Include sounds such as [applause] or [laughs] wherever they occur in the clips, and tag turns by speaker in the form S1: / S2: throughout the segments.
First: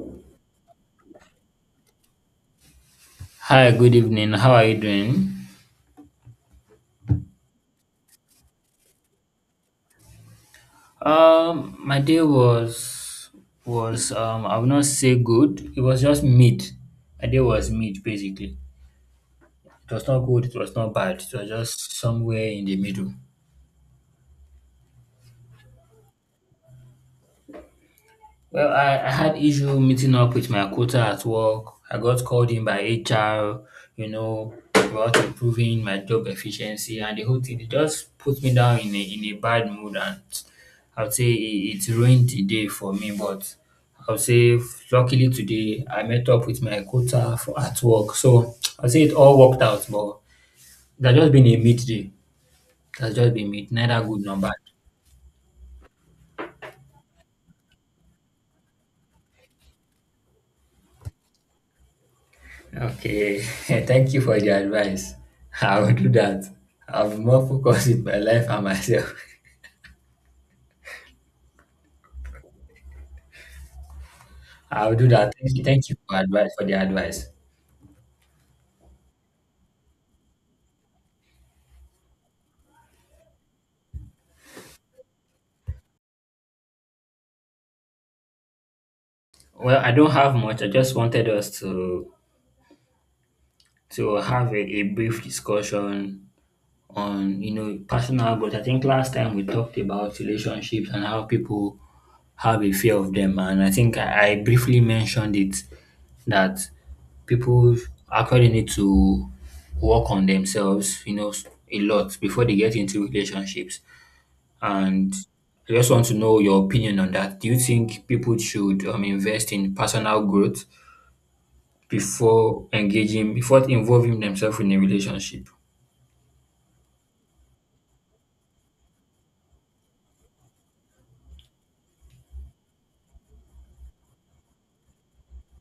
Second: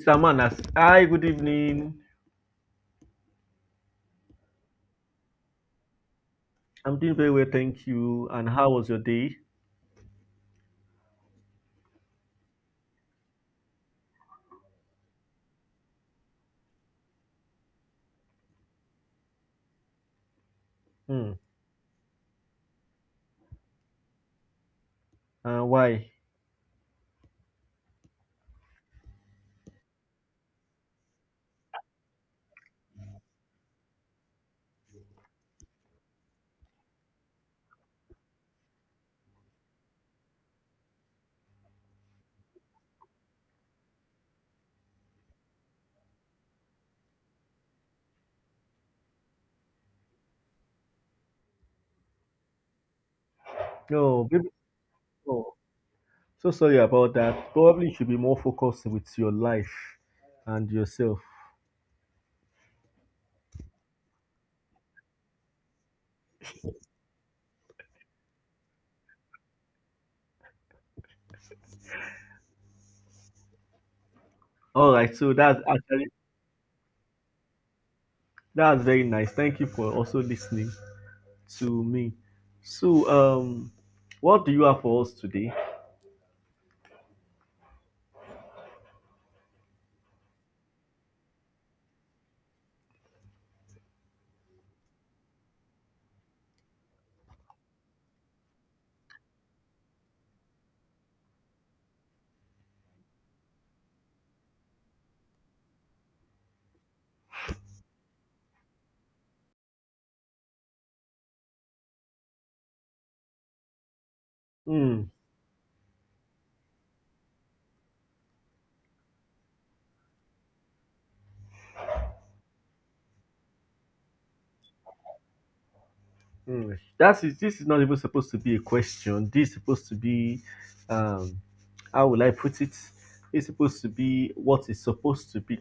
S1: Mr. Manas, hi, good evening.
S2: Hi, good evening. How are you doing?
S1: I'm doing very well, thank you. And how was your day?
S2: My day was was I would not say good. It was just mid. My day was mid basically. It was not good, it was not bad, it
S1: Hmm.
S2: was just somewhere in the middle.
S1: And why?
S2: Well, I had issue meeting up with my quota at work. I got called in by HR, you know, about improving my job efficiency and the whole thing. It just put me down in a bad mood and I would say it ruined the day for me. But I would say luckily today I met up with my quota for at work. So I would say it all worked out, but that's just been a midday. That's just been mid, neither good
S1: No,
S2: nor
S1: baby,
S2: bad.
S1: no. So sorry about that. Probably you should be more focused with your life and yourself.
S2: Okay, [laughs] thank you for the advice. I'll do that. I'll be more focused with my life and myself. [laughs]
S1: All
S2: I'll do
S1: right, so
S2: that.
S1: that's
S2: Thank you
S1: actually
S2: for advice for the advice.
S1: that's very nice. Thank you for also listening to me. So, what do you have for us today?
S2: Well, I don't have much. I just wanted us to have a brief discussion on you know personal growth. I think last time we talked about relationships and how people have a fear of them, and I think I briefly mentioned it that people actually need to work on themselves, you know, a lot before they get into relationships.
S1: Hmm.
S2: And I just want to know your opinion on that. Do you think people should invest in personal growth before engaging, before involving themselves in a relationship?
S1: Mm, that is, this is not even supposed to be a question. This is supposed to be, um, how will I put it? It's supposed to be what it's supposed to be.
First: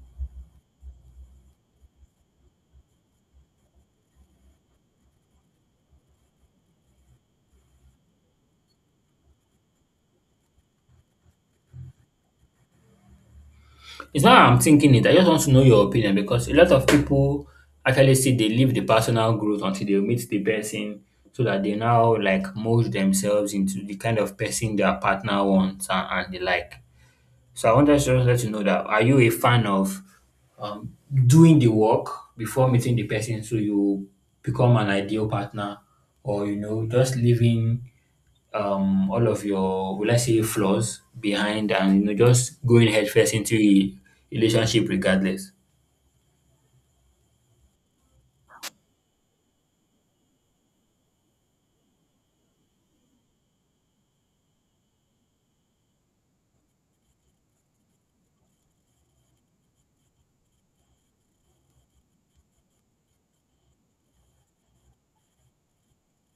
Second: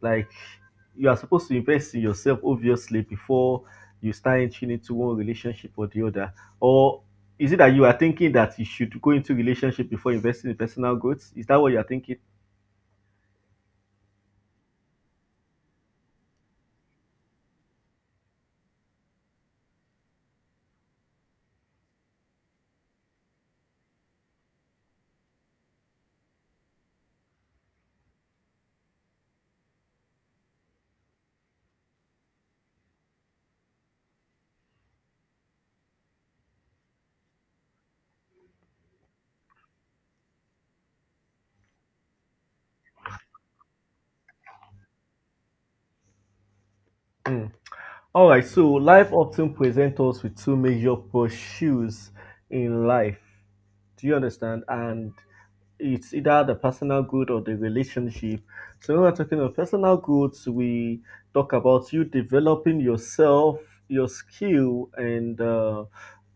S1: Like, you are supposed to invest in yourself, obviously, before you start entering into one relationship or the other. Or is it that you are thinking that you should go into relationship before investing in personal growth? Is that what you are thinking?
S2: It's not how I'm thinking it. I just want to know your opinion because a lot of people actually say they leave the personal growth until they meet the person so that they now like mold themselves into the kind of person their partner wants and they like. So I want to just let you know that are you a fan of um, doing the work before meeting the person so you become an ideal partner or you know just living all of your will I say flaws behind and you know just going headfirst into a relationship regardless?
S1: All right. So life often presents us with two major pursuits in life. Do you understand? And it's either the personal good or the relationship. So when we're talking of personal goods, we talk about you developing yourself, your skill, and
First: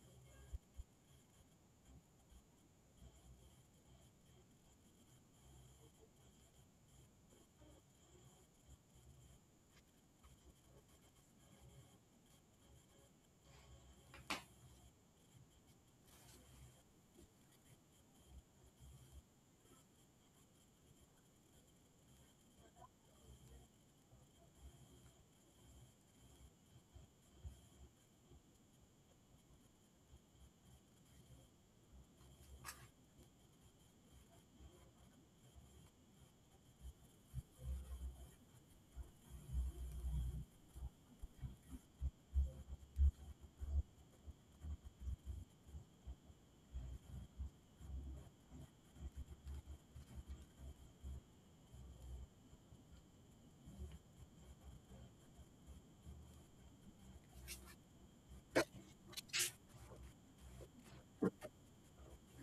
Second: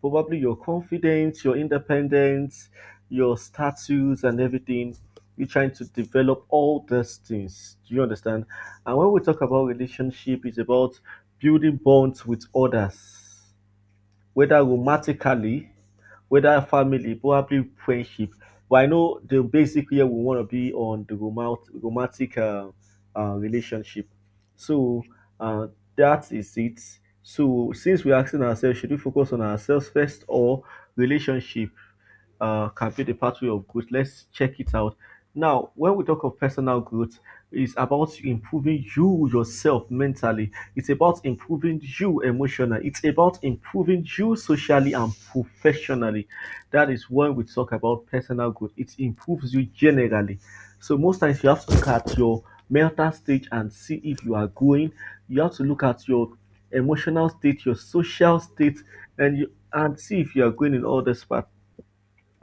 S1: probably your confidence, your independence, your status, and everything. You're trying to develop all those things. Do you understand? And when we talk about relationship, it's about building bonds with others, whether romantically, whether family, probably friendship. But I know the basic here, we want to be on the romantic relationship. So uh, that is it. So since we're asking ourselves, should we focus on ourselves first or relationship? Uh, can be the pathway of growth. Let's check it out. Now, when we talk of personal growth, it's about improving you yourself mentally. It's about improving you emotionally. It's about improving you socially and professionally. That is when we talk about personal growth. It improves you generally. So most times you have to look at your mental state and see if you are growing. You have to look at your emotional state, your social state, and you and see if you are growing in all these parts.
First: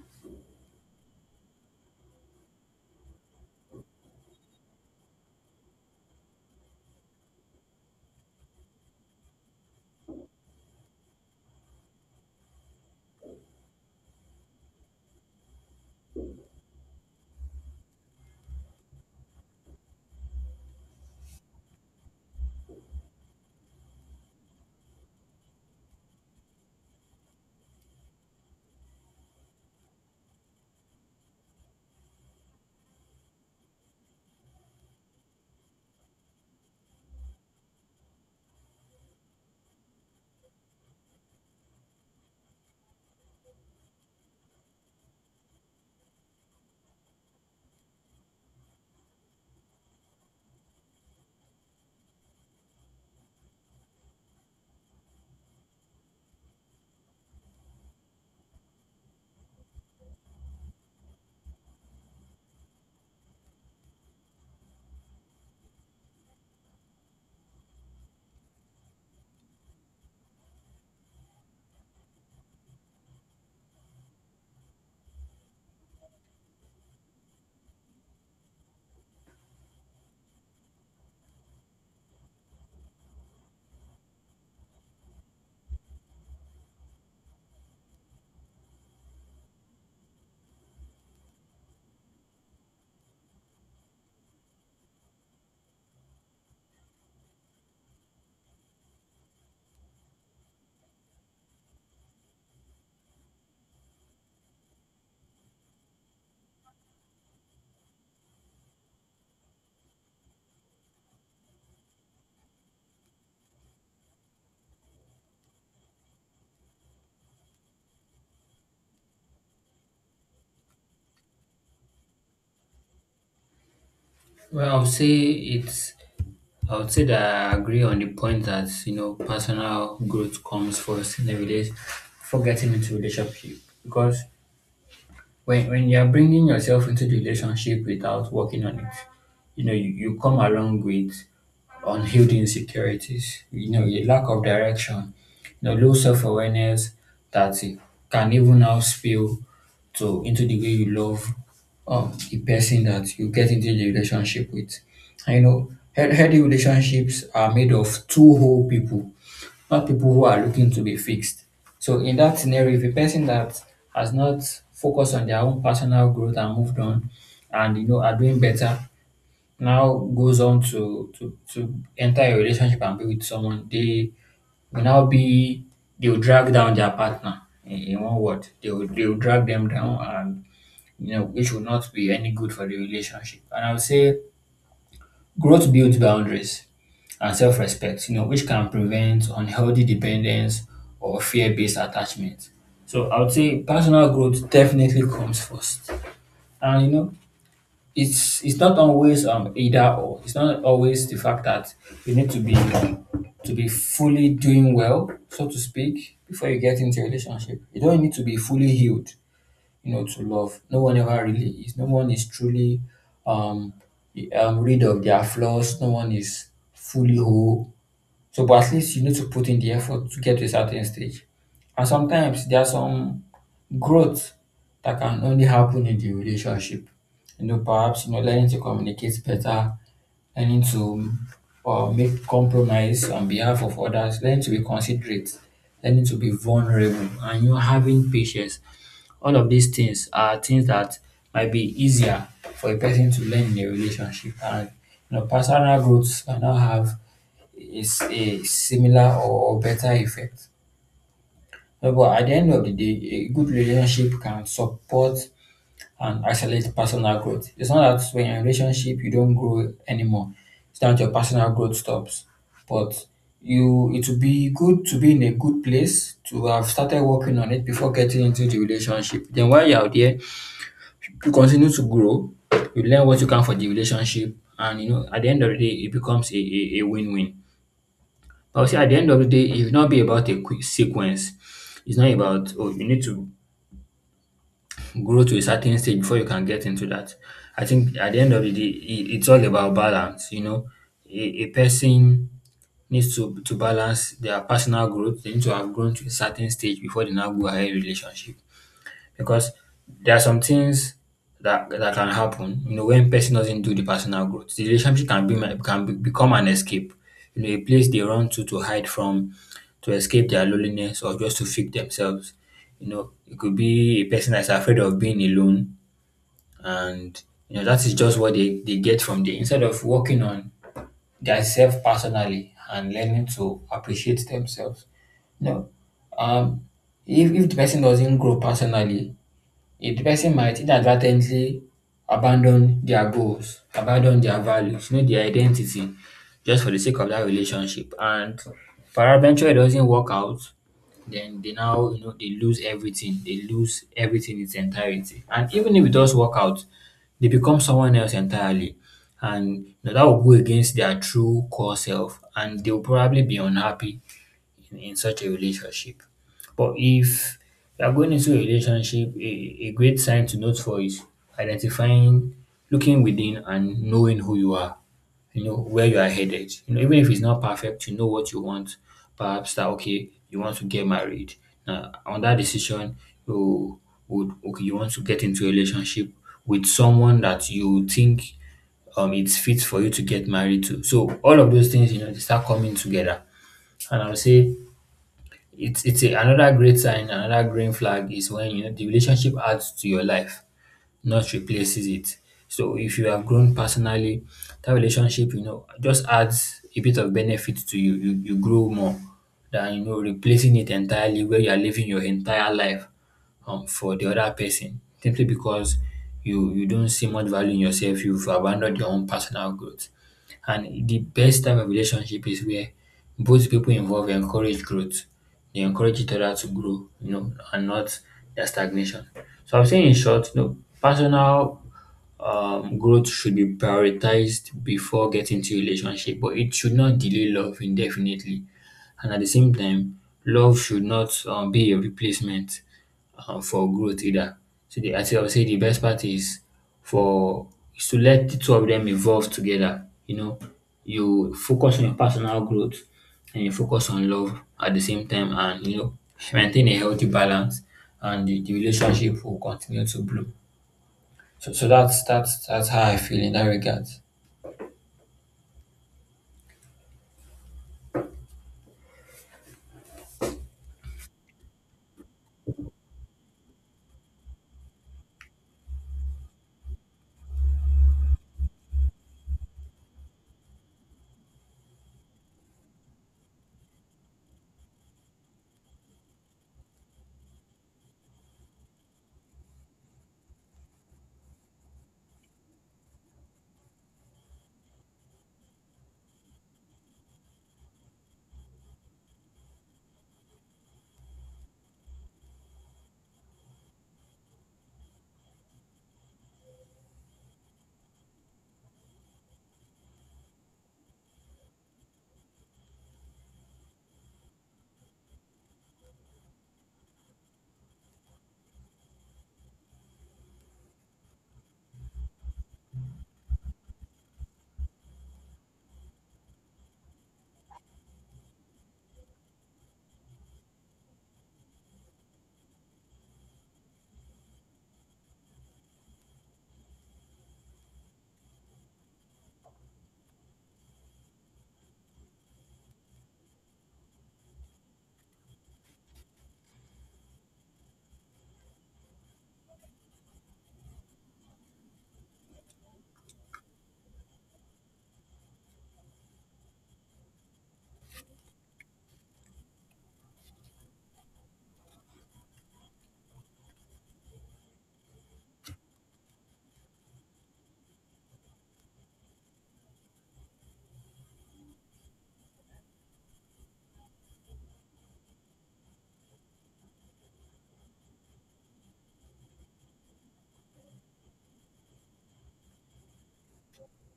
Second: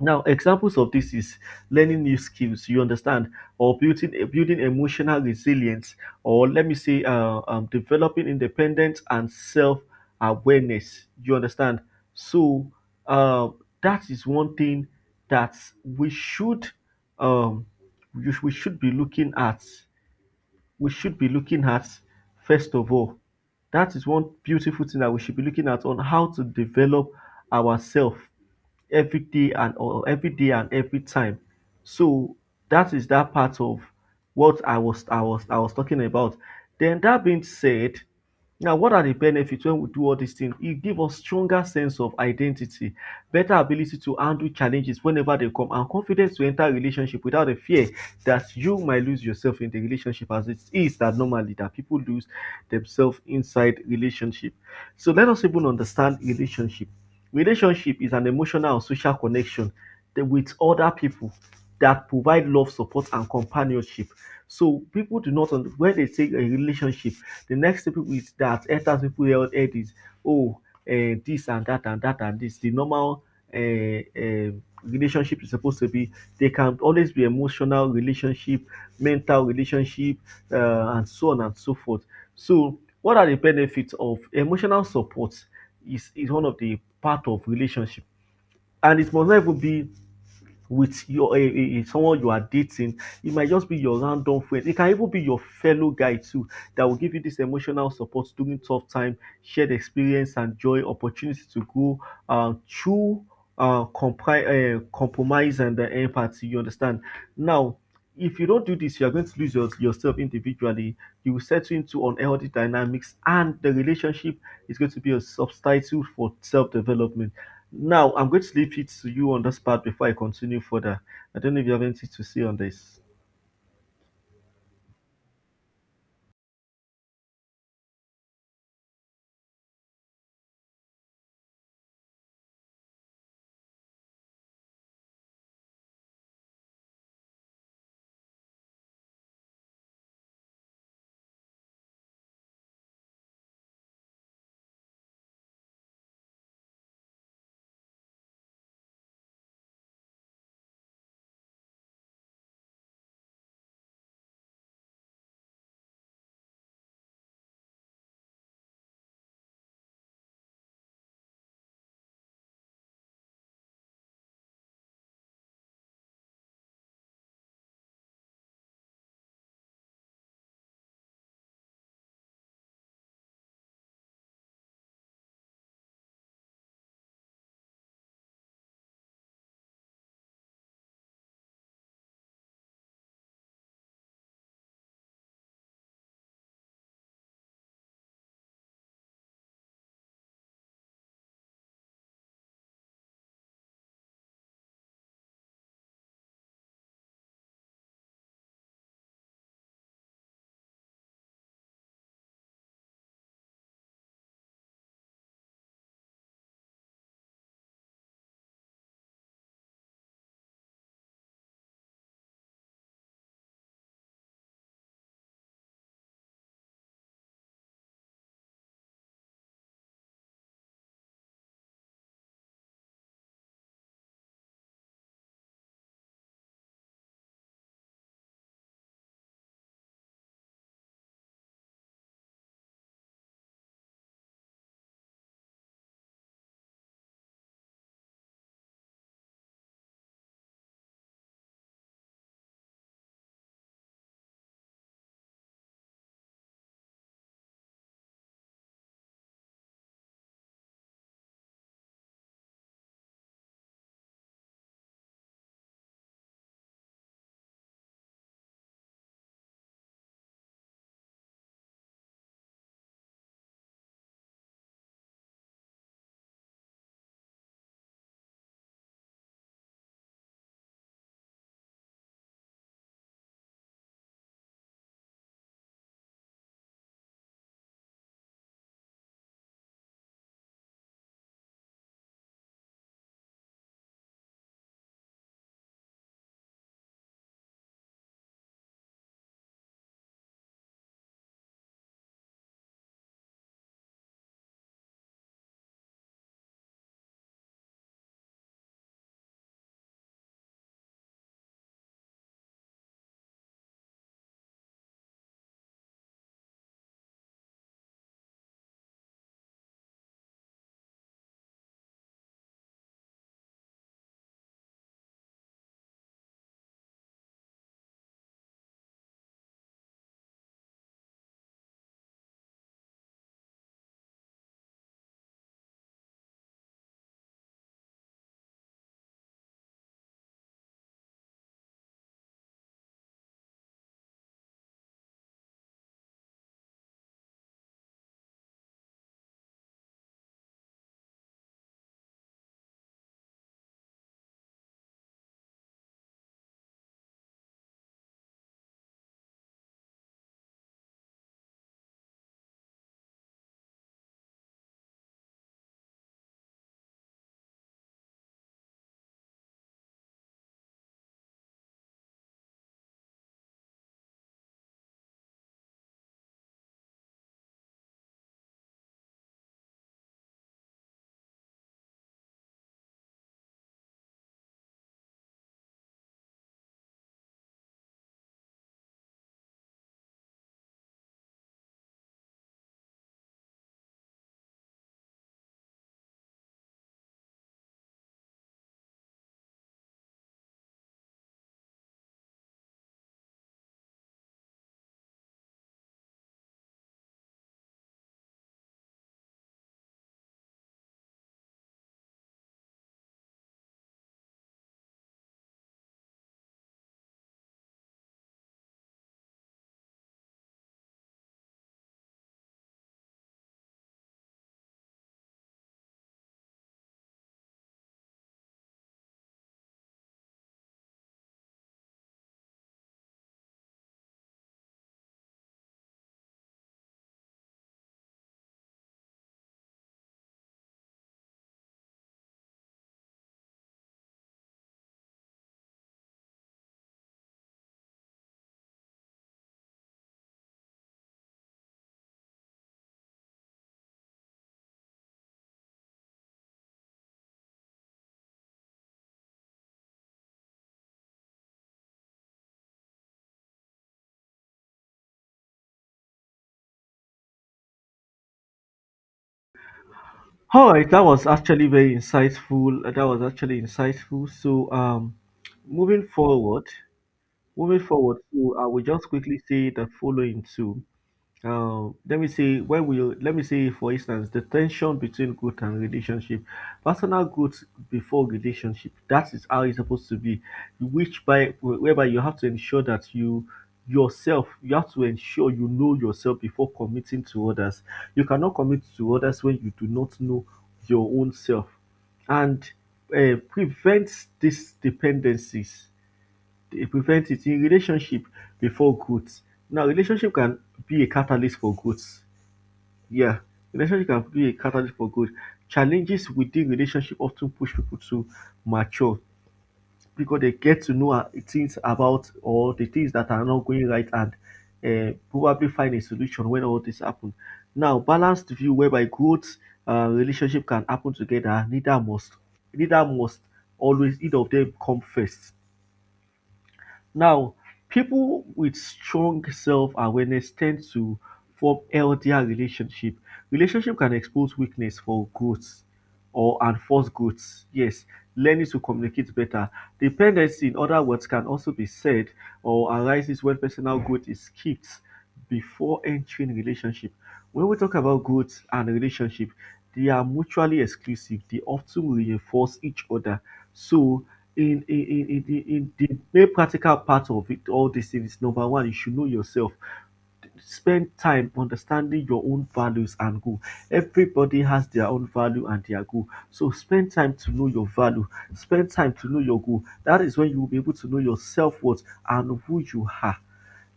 S1: Now, examples of this is learning new skills, you understand, or building emotional resilience, or let me say, developing independence and self awareness. You understand? So uh, that is one thing that we should um, we should be looking at. We should be looking at first of all. That is one beautiful thing that we should be looking at, on how to develop ourselves every day, and every time. So that is that part of what I was talking about. Then that being said, now what are the benefits when we do all these things? It gives us stronger sense of identity, better ability to handle challenges whenever they come, and confidence to enter a relationship without a fear that you might lose yourself in the relationship, as it is that normally that people lose themselves inside relationship. So let us even understand relationship. Relationship is an emotional and social connection with other people that provide love, support, and companionship. So people do not when they say a relationship, the next thing people is that enters people head is, oh, eh, this and that and that and this. The normal uh, relationship is supposed to be, they can always be emotional relationship, mental relationship, and so on and so forth. So what are the benefits of emotional support? Is one of the part of relationship, and it must not even be with your someone you are dating. It might just be your random friend. It can even be your fellow guy too, that will give you this emotional support during tough time, shared experience and joy, opportunity to grow through compromise and empathy. You understand? Now, if you don't do this, you are going to lose yourself individually. You will settle into unhealthy dynamics, and the relationship, it's going to be a subtitle for self development. Now, I'm going to leave it to you on this part before I continue further. I don't know if you have anything to say on this.
S2: Well, I would say it's I would say that I agree on the point that you know personal growth comes first in every day before getting into relationship because when you are bringing yourself into the relationship without working on it, you know, you come along with unhealed insecurities, you know, a lack of direction, you know, low self awareness that it can even now spill to into the way you love the person that you get into the relationship with. And, you know, healthy relationships are made of two whole people, not people who are looking to be fixed. So in that scenario, if a person that has not focused on their own personal growth and moved on and you know are doing better now goes on to enter a relationship and be with someone, will now be they will drag down their partner in one word. They will drag them down and you know which will not be any good for the relationship. And I would say growth builds boundaries and self respect, you know, which can prevent unhealthy dependence or fear based attachment. So I would say personal growth definitely comes first. And you know, it's not always either or. It's not always the fact that you need to be fully doing well, so to speak, before you get into a relationship. You don't need to be fully healed you know to love, no one ever really is, no one is truly um, rid of their flaws, no one is fully whole. So but at least you need to put in the effort to get to a certain stage, and sometimes there are some growth that can only happen in the relationship. You know, perhaps you know, learning to communicate better, learning to make compromise on behalf of others, learning to be considerate, learning to be vulnerable, and you know, having patience. All of these things are things that might be easier for a person to learn in a relationship, and you know, personal growth can now have is a similar or better effect. But well, at the end of the day, a good relationship can support and accelerate personal growth. It's not that when you're in a relationship you don't grow anymore. It's not that your personal growth stops. But you it would be good to be in a good place to have started working on it before getting into the relationship. Then while you're out there, you continue to grow, you learn what you can for the relationship, and you know at the end of the day it becomes a win-win. But I would say at the end of the day, it will not be about a quick sequence. It's not about oh you need to grow to a certain stage before you can get into that. I think at the end of the day, it's all about balance. You know, a person needs to balance their personal growth. They need to have grown to a certain stage before they now go ahead relationship because there are some things that can happen, you know, when person doesn't do the personal growth. The relationship can become an escape, you know, a place they run to hide from, to escape their loneliness or just to fix themselves. You know, it could be a person that's afraid of being alone, and you know that is just what they get from there. Instead of working on their self personally and learning to appreciate themselves, you know, um, if the person doesn't grow personally, a person might inadvertently abandon their goals, abandon their values, you know, their identity just for the sake of that relationship. And peradventure it doesn't work out, then they now, you know, they lose everything. They lose everything in its entirety. And even if it does work out, they become someone else entirely. And you know, that will go against their true core self and they will probably be unhappy in such a relationship. But if you are going into a relationship, a great sign to note for is identifying, looking within, and knowing who you are. You know where you are headed. You know even if it's not perfect, you know what you want. Perhaps that okay, you want to get married. Now on that decision, you would okay, you want to get into a relationship with someone that you think it's fit for you to get married to. So all of those things, you know, they start coming together. And I would say it's a another great sign, another green flag is when you know the relationship adds to your life, not replaces it. So if you have grown personally, that relationship, you know, just adds a bit of benefit to you. You grow more than you know replacing it entirely where you are living your entire life for the other person simply because you don't see much value in yourself, you've abandoned your own personal growth. And the best type of relationship is where both people involved encourage growth. They encourage each other to grow, you know, and not their stagnation. So I'm saying in short, you know, personal growth should be prioritized before getting to relationship, but it should not delay love indefinitely. And at the same time, love should not be a replacement for growth either. So I think I would say the best part is for is to let the two of them evolve together. You know, you focus on your personal growth and you focus on love at the same time, and you know maintain a healthy balance, and the relationship will continue to bloom. So, so that's how I feel in that regard.
S1: All right, that was actually very insightful. That was actually insightful. So, moving forward, moving forward, so I will just quickly say the following too. Uh, let me see. When we Let me see, for instance, the tension between growth and relationship. Personal growth before relationship, that is how it's supposed to be, which by whereby you have to ensure that you yourself, you have to ensure you know yourself before committing to others. You cannot commit to others when you do not know your own self. And prevents these dependencies, they prevent it in relationship before growth. Now, relationship can be a catalyst for growth. Yeah, relationship can be a catalyst for growth. Challenges within relationship often push people to mature, because they get to know things about or the things that are not going right, and probably find a solution when all this happen. Now, balanced view whereby growth, relationship can happen together. Neither must always either of them come first. Now, people with strong self-awareness tend to form healthier relationship. Relationship can expose weakness for growth or and force growth. Yes, learning to communicate better. Dependency, in other words, can also be said or arises when personal growth is skipped before entering relationship. When we talk about growth and relationship, they are mutually exclusive. They often reinforce each other. So in the very practical part of it all these things, number one, you should know yourself, spend time understanding your own values and goal. Everybody has their own value and their goal. So spend time to know your value. Spend time to know your goal. That is when you will be able to know your self-worth and who you are.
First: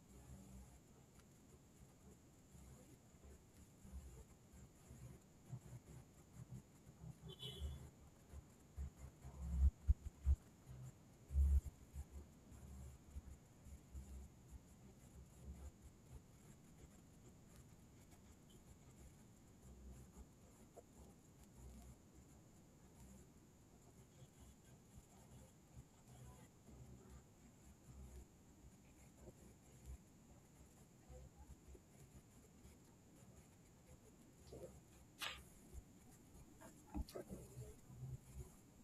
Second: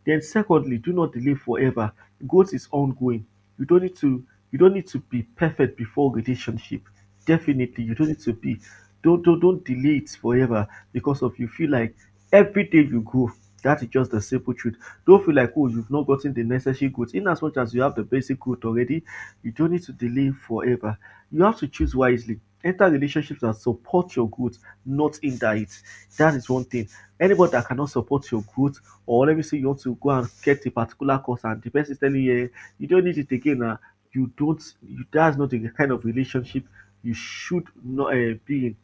S1: Then secondly, do not delay forever. Growth is ongoing. You don't need to you don't need to be perfect before relationship. Definitely, you don't need to be. Don't delay it forever because of you feel like every day you grow. That is just the simple truth. Don't feel like, oh, you've not gotten the necessary goods. In as much as you have the basic good already, you don't need to delay forever. You have to choose wisely. Enter relationships that support your growth, not hinder it. That is one thing. Anybody that cannot support your growth, or let me say you want to go and get a particular course, and the person is telling you, eh, you don't need it again. Ah, you don't. You, that's not the kind of relationship you should not be in.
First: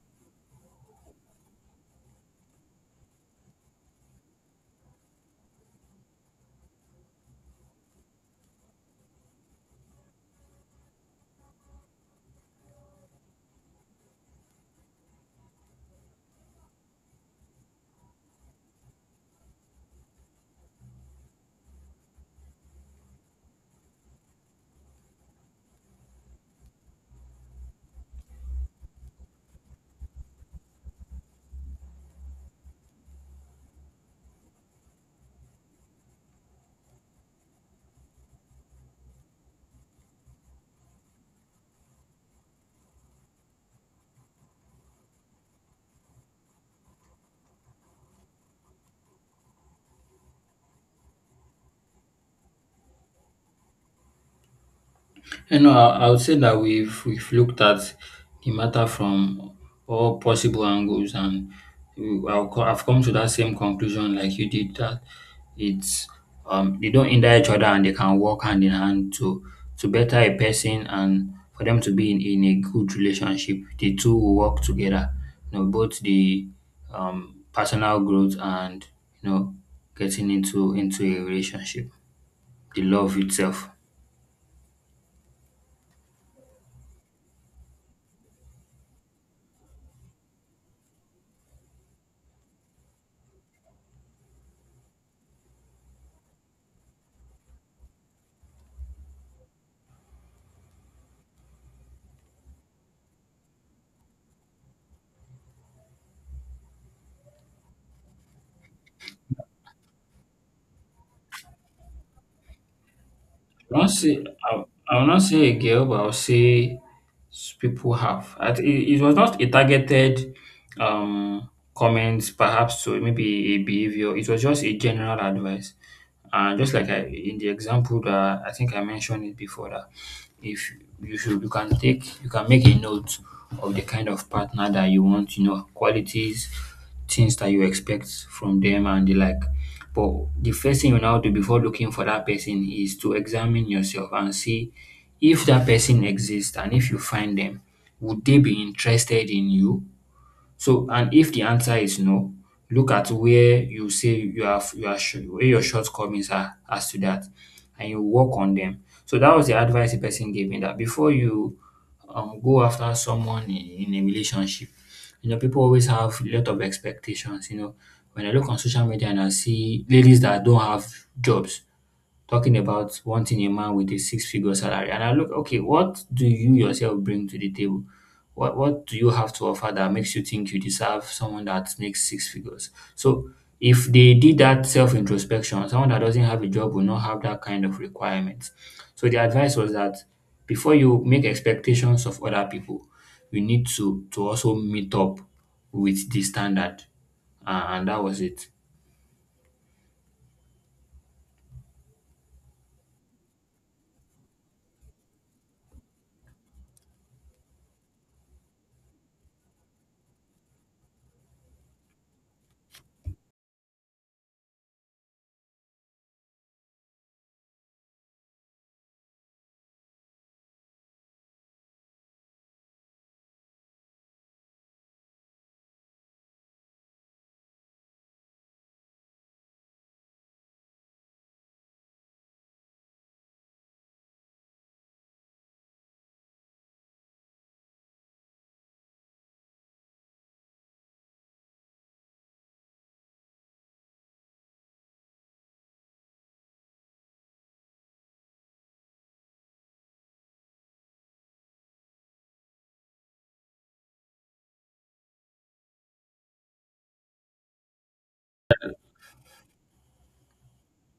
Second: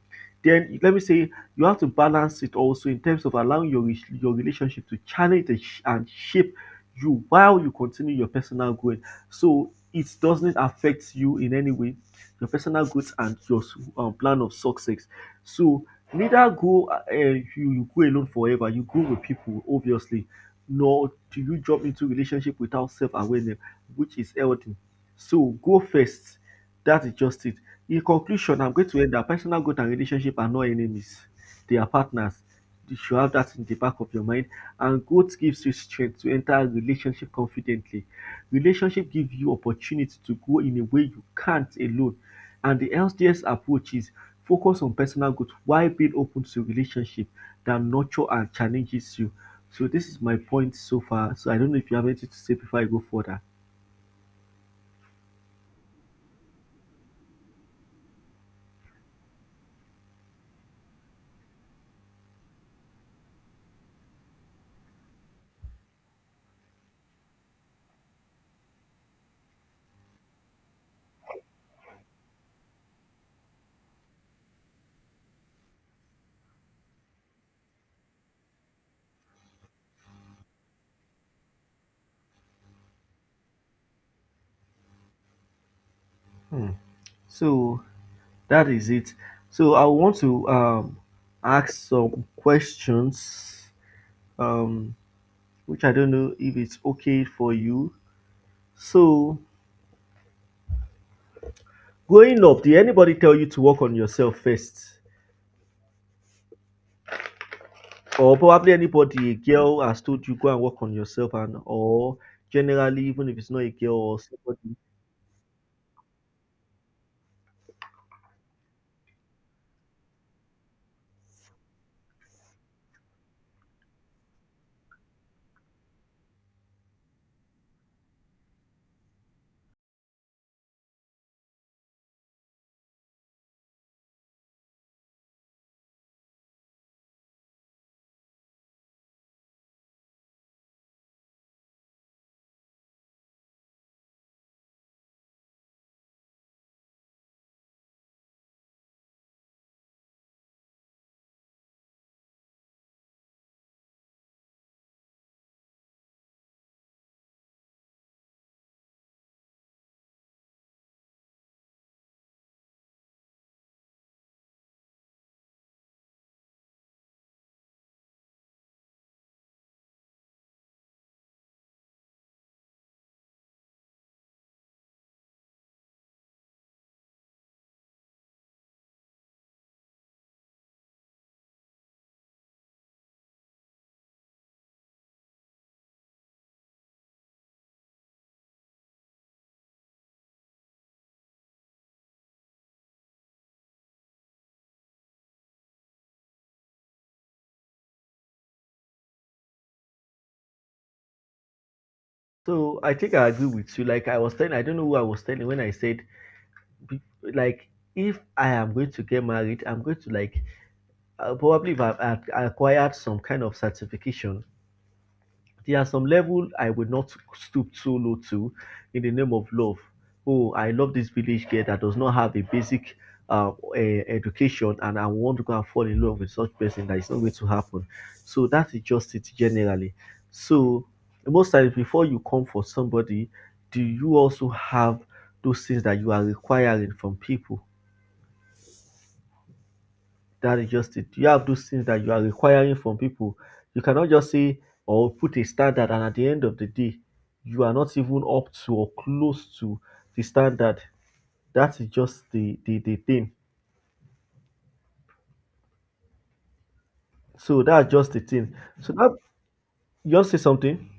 S1: Then let me say you have to balance it also in terms of allowing your relationship to challenge and shape you, while you continue your personal growth. So it doesn't affect you in any way, your personal growth and your plan of success. So neither go, you, you go alone forever. You go with people, obviously. Nor do you jump into relationship without self awareness, which is healthy. So go first. That is just it. In conclusion, I'm going to end that personal growth and relationship are not enemies, their partners. You should have that in the back of your mind. And growth gives you strength to enter a relationship confidently. Relationship give you opportunity to grow in a way you can't alone. And the healthiest approach is focus on personal growth while being open to relationship that nurture and challenges you. So this is my point so far. So I don't know if you have anything to say before I go further.
S2: You know, I would say that we've looked at the matter from all possible angles, and I've come to that same conclusion, like you did, that it's they don't hinder each other and they can work hand in hand to better a person and for them to be in a good relationship. The two will work together, you know, both the personal growth and you know getting into a relationship, the love itself.
S1: So that is it. So I want to ask some questions, which I don't know if it's okay for you. So, growing up, did anybody tell you to work on yourself first? Or probably anybody, a girl has told you go and work on yourself, and or generally, even if it's not a
S2: I won't
S1: girl or
S2: say
S1: somebody.
S2: I will not say a girl, but I will say people have. It, it was not a targeted comment, perhaps, to maybe a behavior. It was just a general advice. And just like in the example that I think I mentioned it before, that if you should, you can take, you can make a note of the kind of partner that you want, you know, qualities, things that you expect from them, and the like. But the first thing you now do before looking for that person is to examine yourself and see if that person exists, and if you find them, would they be interested in you? So, and if the answer is no, look at where you say you have you are sh- where your shortcomings are as to that, and you work on them. So that was the advice the person gave me, that before you go after someone in a relationship, you know, people always have a lot of expectations. You know, when I look on social media and I see ladies that don't have jobs, talking about wanting a man with a six figure salary. And I look, okay, what do you yourself bring to the table? What do you have to offer that makes you think you deserve someone that makes six figures? So if they did that self introspection, someone that doesn't have a job will not have that kind of requirement. So the advice was that before you make expectations of other people, you need to also meet up with the standard. And that was it.
S1: So, I think I agree with you. Like I was telling, I don't know who I was telling when I said, be- like, if I am going to get married, I'm going to like probably if I've acquired some kind of certification. There are some level I will not stoop so low to, in the name of love. Oh, I love this village girl that does not have a basic education, and I want to go and fall in love with such person. That is not going to happen. So that is just it generally. So most times before you come for somebody, do you also have those things that you are requiring from people? That is just it. You have those things that you are requiring from people. You cannot just say or put a standard, and at the end of the day, you are not even up to or close to the standard. That is just the thing. So that's just the thing. So that you want to say something?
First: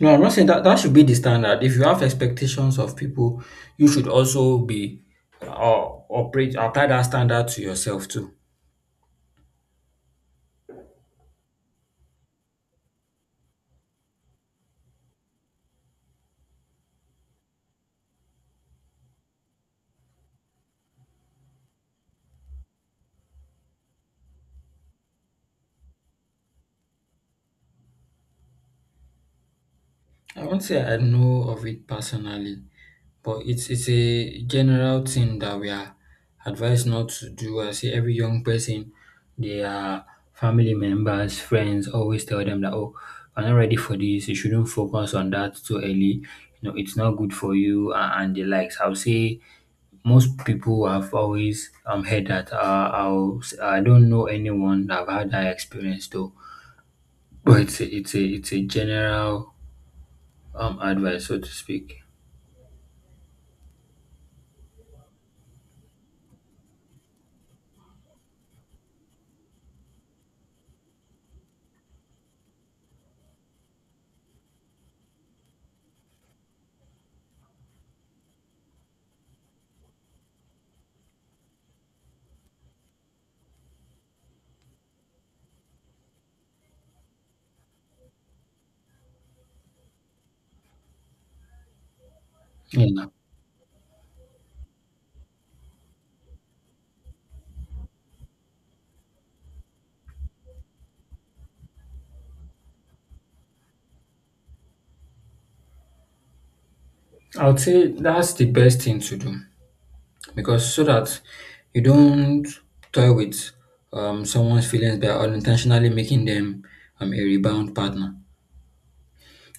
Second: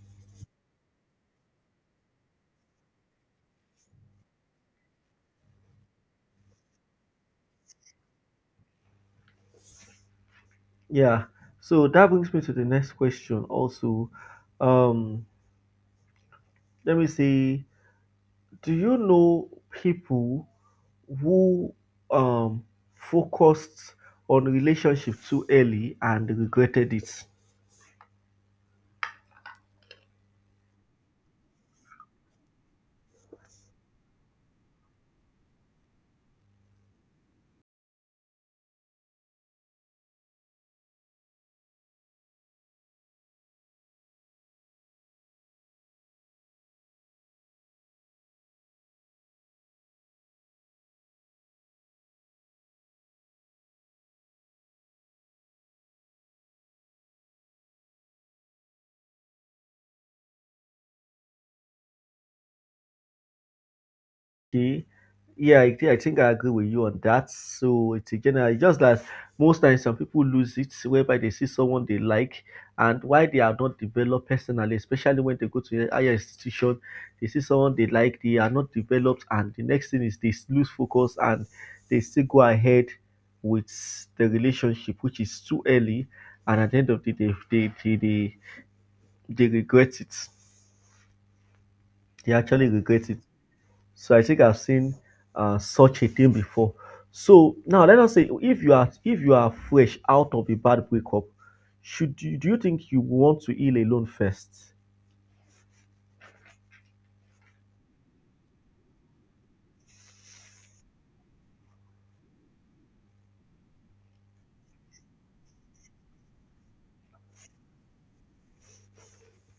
S2: No, I'm not saying that that should be the standard. If you have expectations of people, you should also be or operate apply that standard to yourself too.
S1: Yeah. So that brings me to the next question. Also, um, let me see. Do you know people who um focused on relationship too early and regretted it?
S2: I won't say I know of it personally, but it's a general thing that we are advised not to do. I see every young person, their family members, friends always tell them that, oh, I'm not ready for this. You shouldn't focus on that too early. You know, it's not good for you and the likes. I'll say most people have always heard that. I'll, I don't know anyone that have had that experience though, but it's a general advice, so to speak.
S1: Okay. Yeah, I think I agree with you on that. So it's again just that most times some people lose it whereby they see someone they like and why they are not developed personally, especially when they go to a higher institution, they see someone they like, they are not developed, and the next thing is lose focus and they still go ahead with the relationship, which is too early, and at the end of the day, they regret it. They actually
S2: Yeah.
S1: regret it. So I think I've seen such a thing before. So now let us say if you are fresh out of a bad breakup, do you think you want to heal alone first?
S2: I would say that's the best thing to do, because so that you don't toy with someone's feelings by unintentionally making them a rebound partner.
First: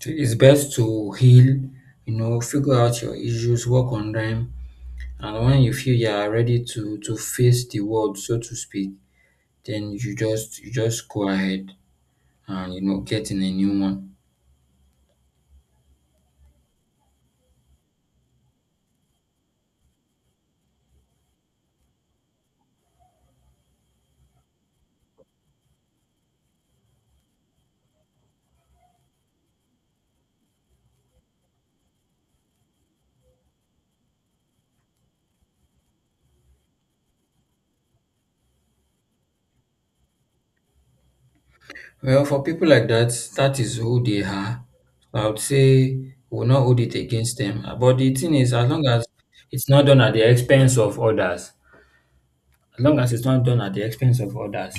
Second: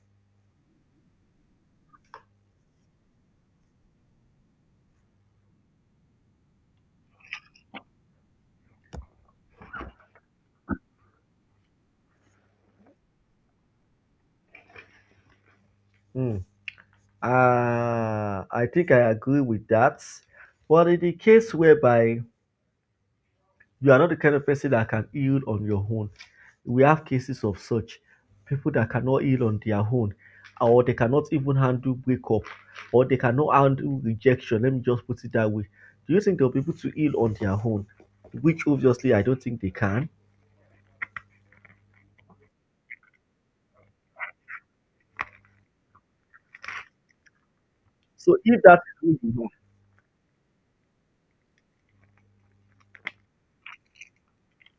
S2: So it's best to heal, you know, figure out your issues, work on them, and when you feel you are ready to face the world, so to speak, then you just go ahead and, you know, get in a new one.
S1: Hmm. I think I agree with that. But in the case whereby you are not the kind of person that can heal on your own. We have cases of such people that cannot heal on their own, or they cannot even handle breakup, or they cannot handle rejection. Let me just put it that way. Do you think they'll be able to heal on their own? Which obviously I don't think they can.
S2: Well, for people like that, that is who they are. I would say we will not hold it against them. But the thing
S1: So
S2: is,
S1: if
S2: as
S1: that
S2: long as
S1: is who you know,
S2: it's not done at the expense of others, as long as it's not done at the expense of others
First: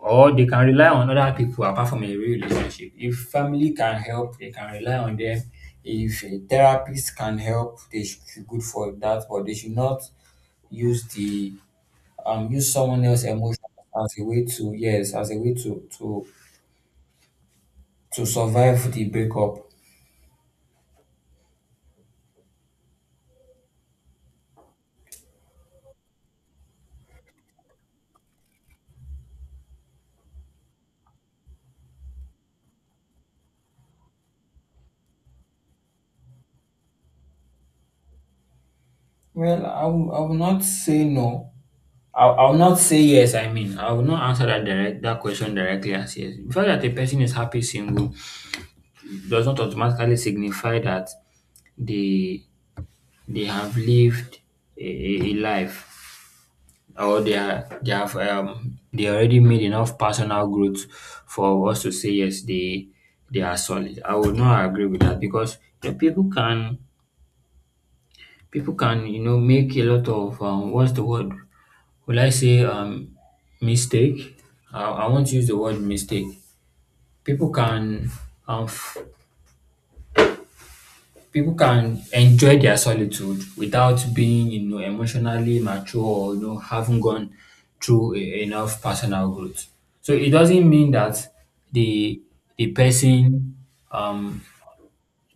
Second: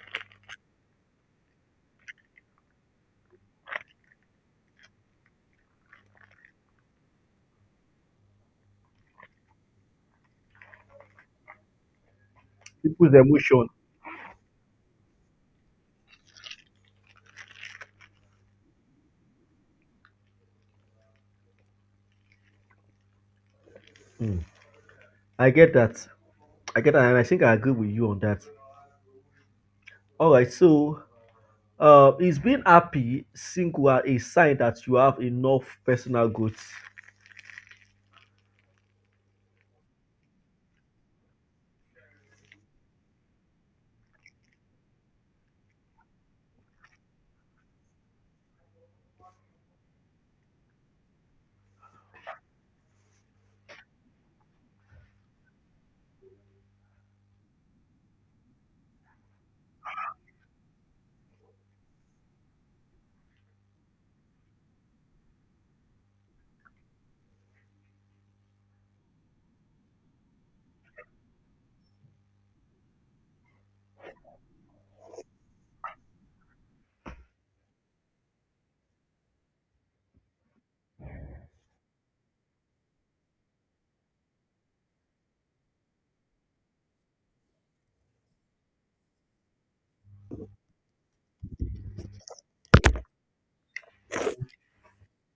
S2: or they can rely on other people apart from a real relationship. If family can help, they can rely on them. If a therapist can help, they should be good for that, but they should not use the use someone
S1: people's
S2: else's emotion
S1: emotion.
S2: as a way to, yes, as a way to to survive the breakup.
S1: Mm. I get that. I get that, and I think I agree with you on that. All right, so is being happy single a sign that you have enough personal goods?
S2: Well, I will not say no. I'll not say yes. I mean, I will not answer that question directly as yes. The fact that a person is happy single does not automatically signify that they they have lived a a life, or they have they already made enough personal growth for us to say, yes, they are solid. I would not agree with that, because, you know, people can, people can you know, make a lot of what's the word, will I say mistake. I won't use the word mistake. People can um, f- people can enjoy their solitude without being, you know, emotionally mature, or, you know, having gone through enough personal growth. So it doesn't mean that the the person um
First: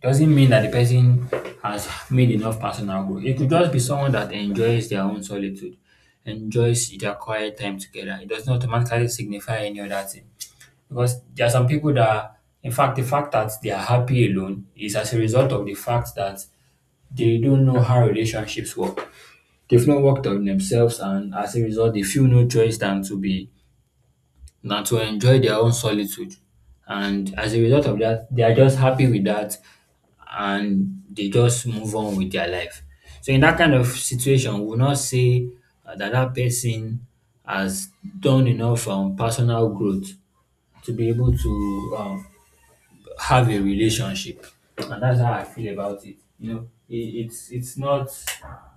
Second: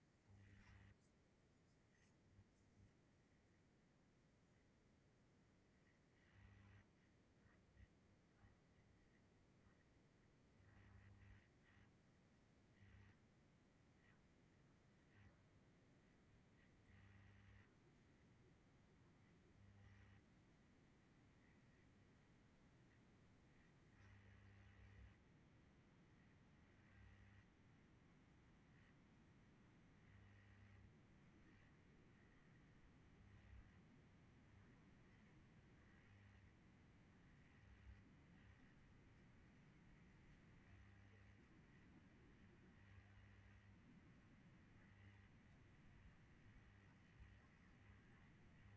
S2: it doesn't mean that the person has made enough personal growth. It could just be someone that enjoys their own solitude, enjoys their quiet time together. It does not automatically signify any other thing. Because there are some people that, in fact, the fact that they are happy alone is as a result of the fact that they don't know how relationships work. They've not worked on themselves, and as a result they feel no choice than to be than to enjoy their own solitude. And as a result of that, they are just happy with that, and they just move on with their life. So in that kind of situation, we will not say that that person has done enough personal growth to be able to have a relationship. And that's how I feel about it. You know, it's not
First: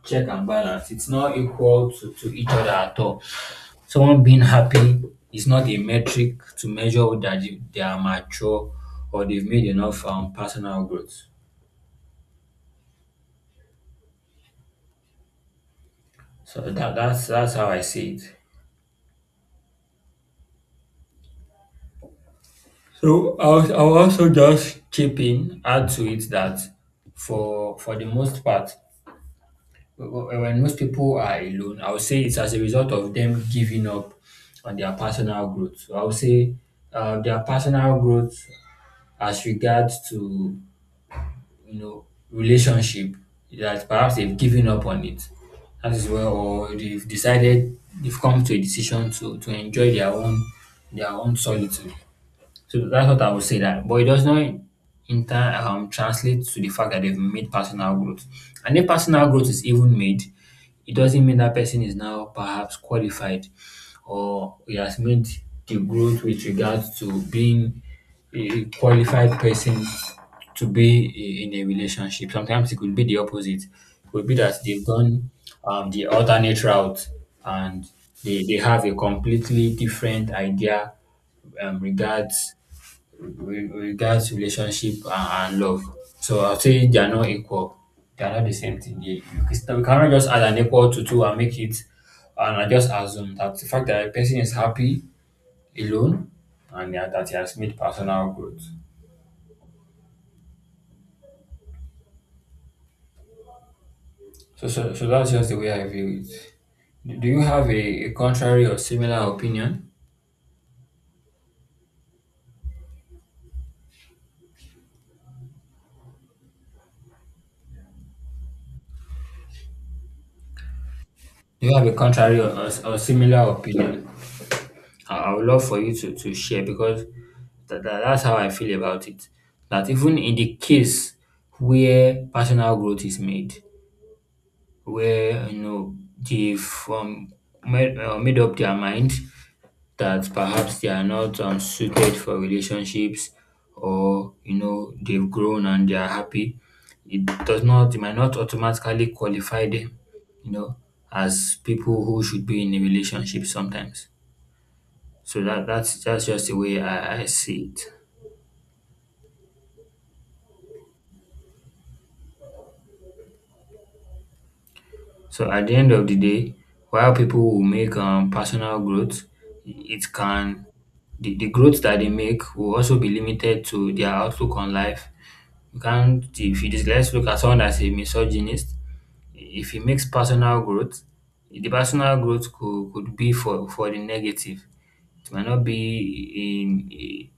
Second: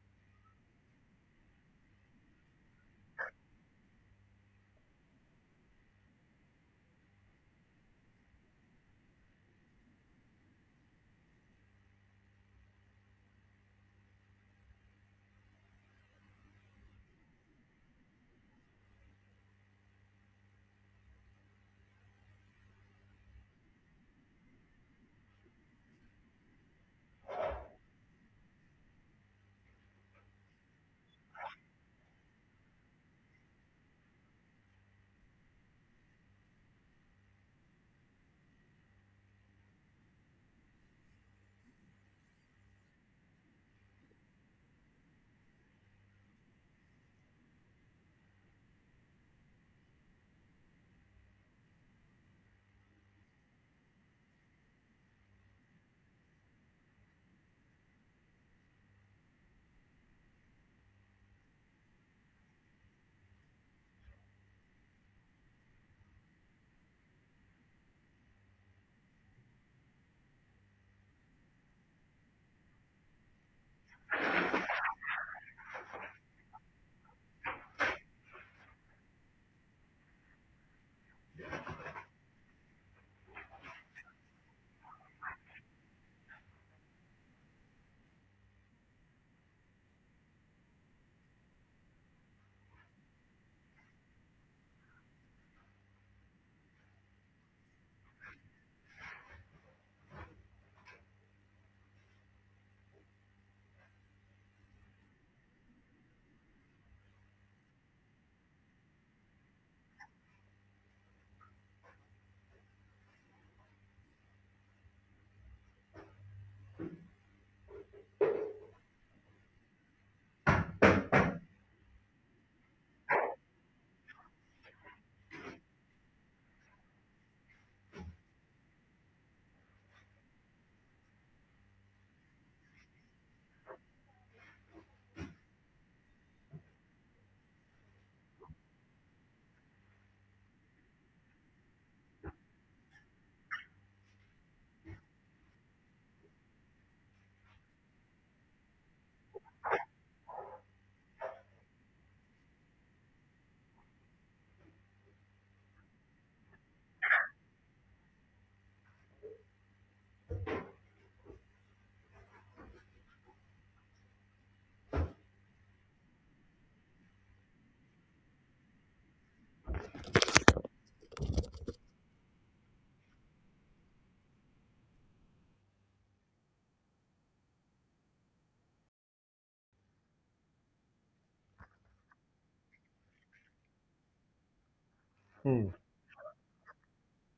S2: check and balance. It's not equal to each other at all. Someone being happy is not a metric to measure that they are mature or they've made enough personal growth. So that's that's how I see it. So I'll also just chip in, add to it that, for the most part, when most people are alone, I would say it's as a result of them giving up on their personal growth. So I would say their personal growth as regards to, you know, relationship, that perhaps they've given up on it. That is, well, or they've come to a decision to enjoy their own solitude. So that's what I would say, that, but it does not in time translate to the fact that they've made personal growth. And if personal growth is even made, it doesn't mean that person is now perhaps qualified, or he has made the growth with regards to being a qualified person to be in a relationship. Sometimes it could be the opposite. It could be that they've gone the alternate route, and they have a completely different idea um, regards regards relationship and love. So I'll say they are not equal. They are not the same thing. You cannot just add an equal to two and make it, and I just assume that the fact that a person is happy alone and that he has made personal growth. So that's just the way I view it. Do you have a contrary or similar opinion? Do you have a contrary or similar opinion? I would love for you to share, because that that's how I feel about it. That even in the case where personal growth is made, where, you know, they've made up their mind that perhaps they are not suited for relationships, or, you know, they've grown and they are happy, it might not automatically qualify them, you know, as people who should be in a relationship sometimes. So that's just the way I see it. So at the end of the day, while people will make personal growth, it can, the growth that they make will also be limited to their outlook on life. You can't, if you just, let's look at someone that's a misogynist, if he makes personal growth, the personal growth could be for the negative. It might not
S1: Hmm.
S2: be in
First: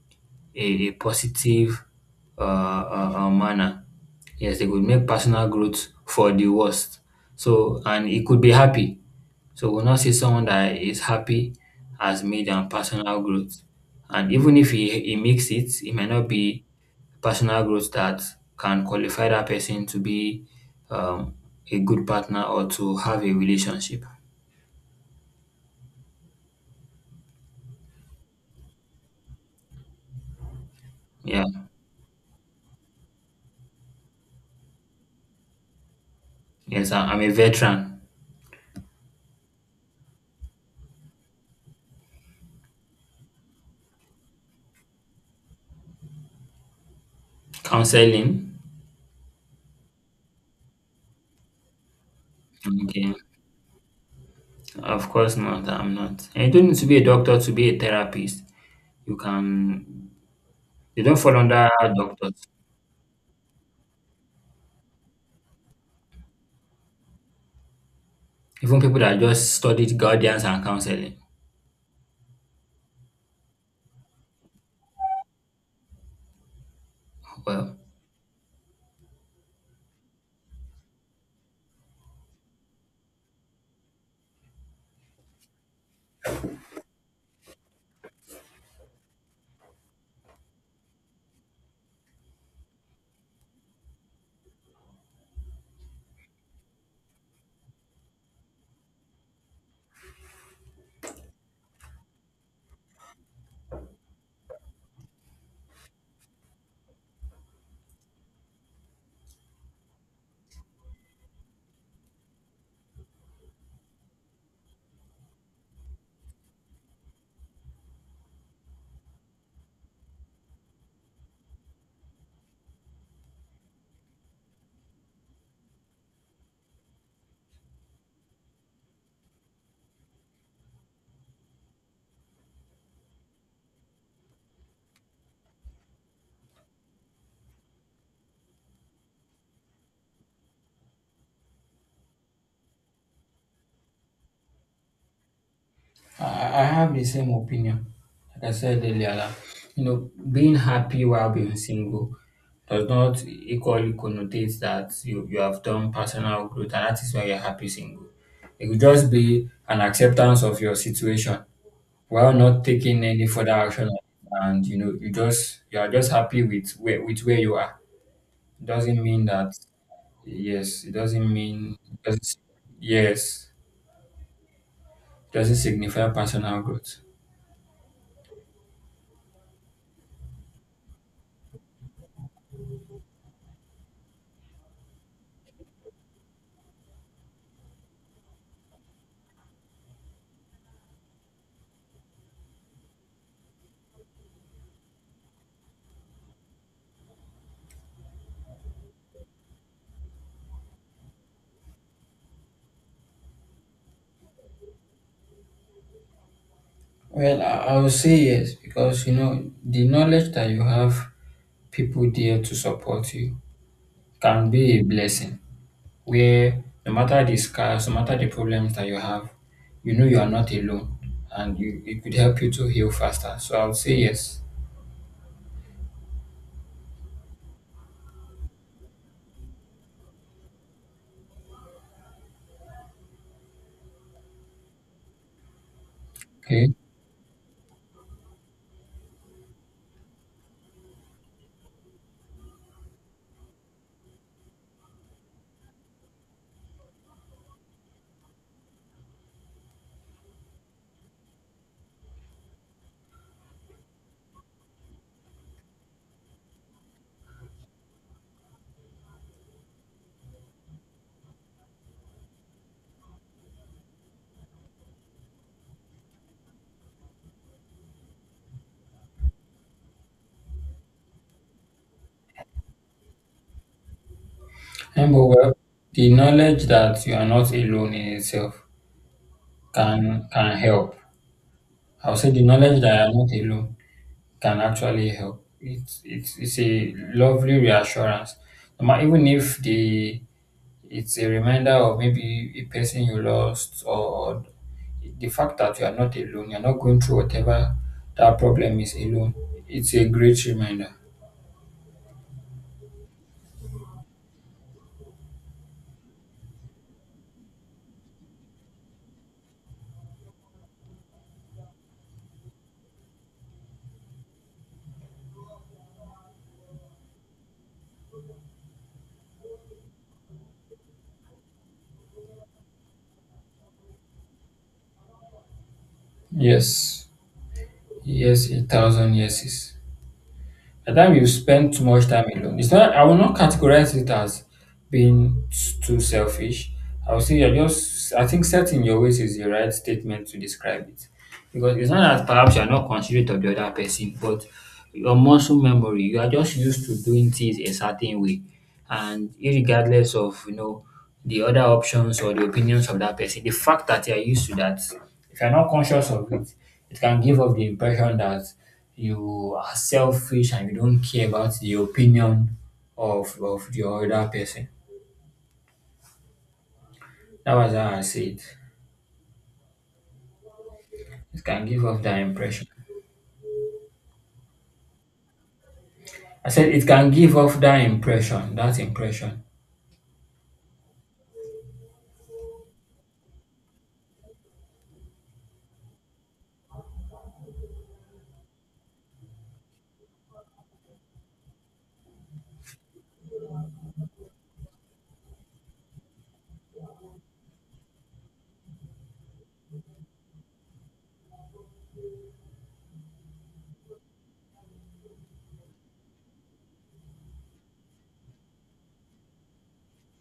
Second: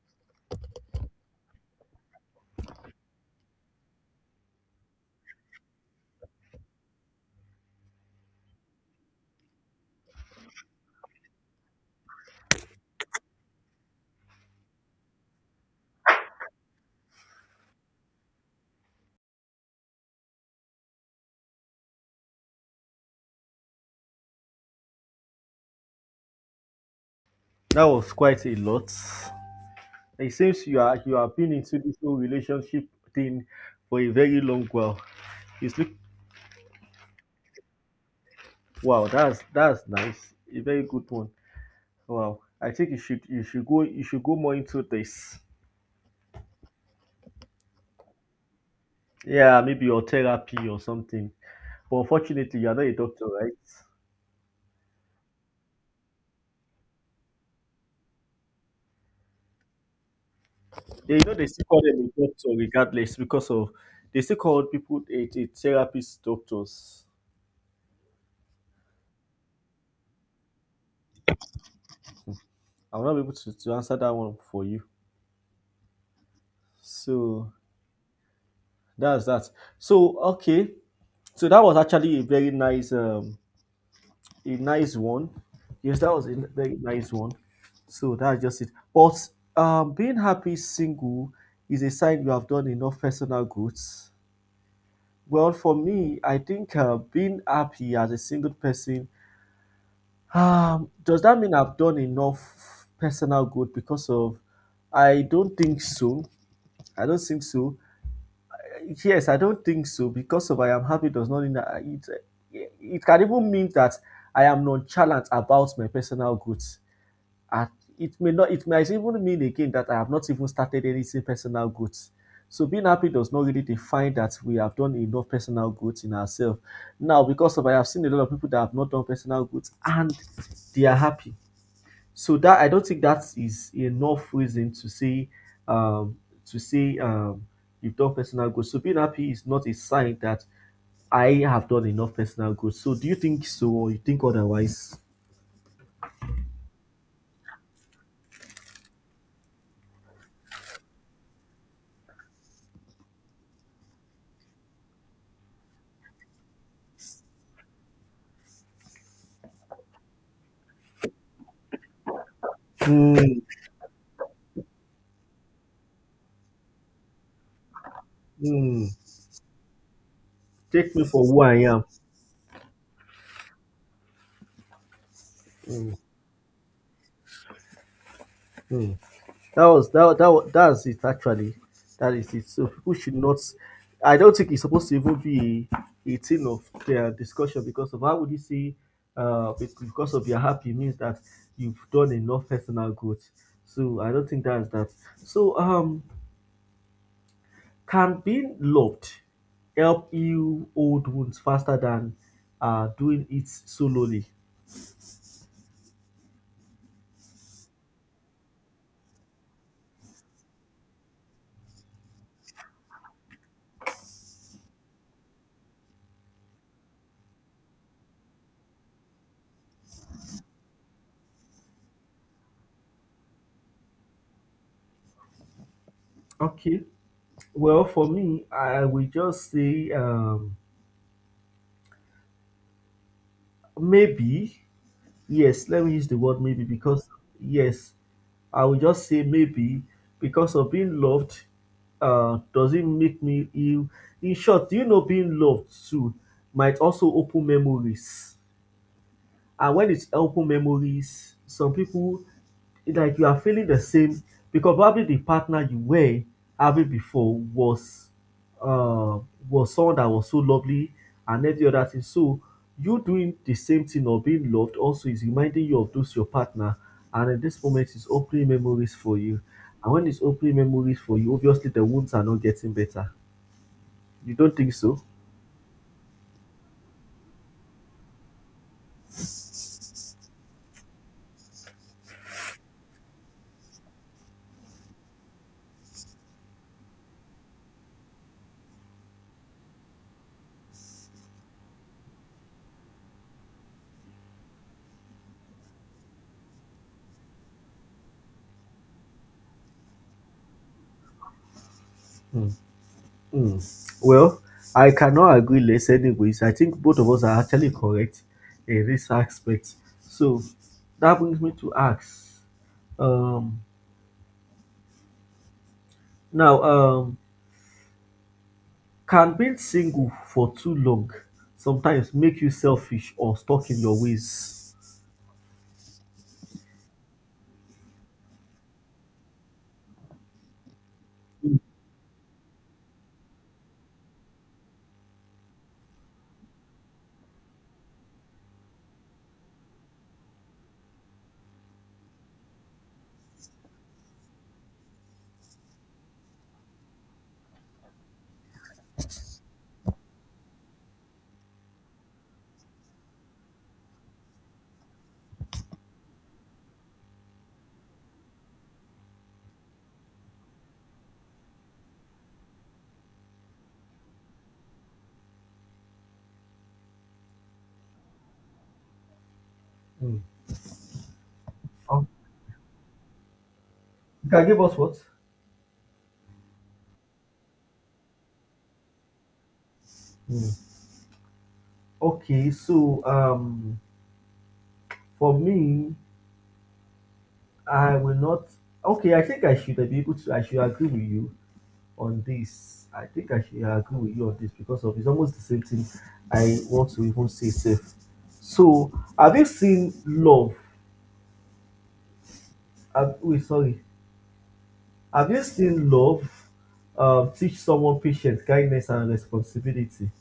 S2: a positive manner. Yes, they could make personal growth for the worst. So, and it could be happy. So, we'll not see someone that is happy has made an personal growth. And even if he makes it, it might not be personal growth that can qualify that person to be um, a good partner or to have a relationship.
S1: That was quite a lot. It seems you have
S2: Yeah.
S1: been into this whole relationship thing for a very long while. It's look,
S2: Yes, I'm a veteran.
S1: wow, that's nice. A very good one. Wow. I think you should go more into this.
S2: Counseling.
S1: Yeah, maybe your therapy or something. But unfortunately you are not a
S2: Okay.
S1: doctor, right?
S2: Of course not. I'm not. And you don't need to be a doctor to be a therapist. You can. They don't
S1: Yeah, you know
S2: fall
S1: they still
S2: under
S1: call them a
S2: doctors.
S1: doctor regardless because of they still call people a therapist doctors.
S2: Even people that just studied guardians and counseling.
S1: I'm not able to answer that one for you. So
S2: Well,
S1: that's that. So okay, so that was actually a very nice, a nice one. Yes, that was a very nice one. So that's just it. But being happy single is a sign you have done enough personal growth. Well, for me, I think being happy as a single person, does that mean I've done enough personal growth because of? I don't think so. I don't think so. Yes, I don't think so because of I am happy does not mean that it it can even mean that I am nonchalant about my personal growth. And it may not it might even mean again that I have not even started anything personal growth. So being happy does not really define that we have done enough personal growth in ourselves. Now, because of I have seen a lot of people that have not done personal growth and they are happy. So that I don't think that is enough reason to say um, to say um, you've done personal growth. So being happy is not a sign that I have done enough personal growth. So do you think so, or you think otherwise?
S2: I have the same opinion. Like I said earlier, that, you know, being happy while being single does not equally connotate that you have done personal growth, and that is why you're happy single. It could just be an acceptance of your situation while not taking any
S1: Hmm.
S2: further action on it, and you know, you are just happy with where you are. It
S1: Hmm.
S2: doesn't mean that, yes, it
S1: Take me for
S2: doesn't
S1: who I
S2: mean,
S1: am.
S2: it doesn't, yes, it doesn't
S1: Hmm.
S2: signify personal growth.
S1: Hmm. That was that that wa- That's it actually. That is it. So people should not. I don't think it's supposed to even be a thing of their discussion because of how would you say, because of your happy means that you've done enough personal growth. So I don't think that's that. So can being loved help heal old wounds faster than doing it solely?
S2: Well, I would say yes, because you know the knowledge that you have people there to support you can be a blessing. Where no matter the scars, no matter the problems that you have, you know you are not alone, and you, it could help you to heal faster. So I would say yes.
S1: Okay. Well, for me, I will just say maybe. Yes, let me use the word maybe
S2: Okay.
S1: because, yes, I will just say maybe because of being loved doesn't make me ill. In short, being loved too might also open memories. And when it's open memories, some people like you are feeling the same because probably the partner you were having before uh was someone that was so lovely and every other thing. So you doing the same thing or being loved also is reminding you of those your partner, and at this moment it's opening memories for you. And when it's opening memories for you, obviously the wounds are not getting better. You don't think so?
S2: And but Well, the knowledge that you are not alone in itself can help. I would say the knowledge that you are not alone can actually help. It's a lovely reassurance. Even if the it's a reminder of maybe a person you lost, or the fact that you are not alone, you're not going through whatever that problem is alone. It's a great reminder.
S1: Mm. Well, I cannot agree less anyways. I think both of us are actually correct in this aspect. So that brings me to ask. Um now can being single for too long sometimes make you selfish or stuck in your ways?
S2: Yes. Yes, a thousand yeses. The time you spend too much time alone. It's not. I will not categorize it as being too selfish. I will say you're just. I think setting your ways is the right statement to describe it. Because it's not that perhaps you are not considerate of the other person, but your muscle memory, you are just used to doing things a certain way. And irregardless of, the other options or the opinions of that person, the fact that you are used to that, if you're not conscious of it, it can give off the impression that you are selfish and you don't care about the opinion of the other person. That was how I see it.
S1: Mm.
S2: It can give off
S1: Um,
S2: that impression.
S1: you can give us what?
S2: I said it can give off that impression, that impression.
S1: Mm. Okay, so for me, I will not. Okay, I think I should be able to I should agree with you on this. I think I should agree with you on this because of it's almost the same thing I want to even say safe. So have you seen love? Have, wait, sorry. Have you seen love teach someone patience, kindness, and responsibility?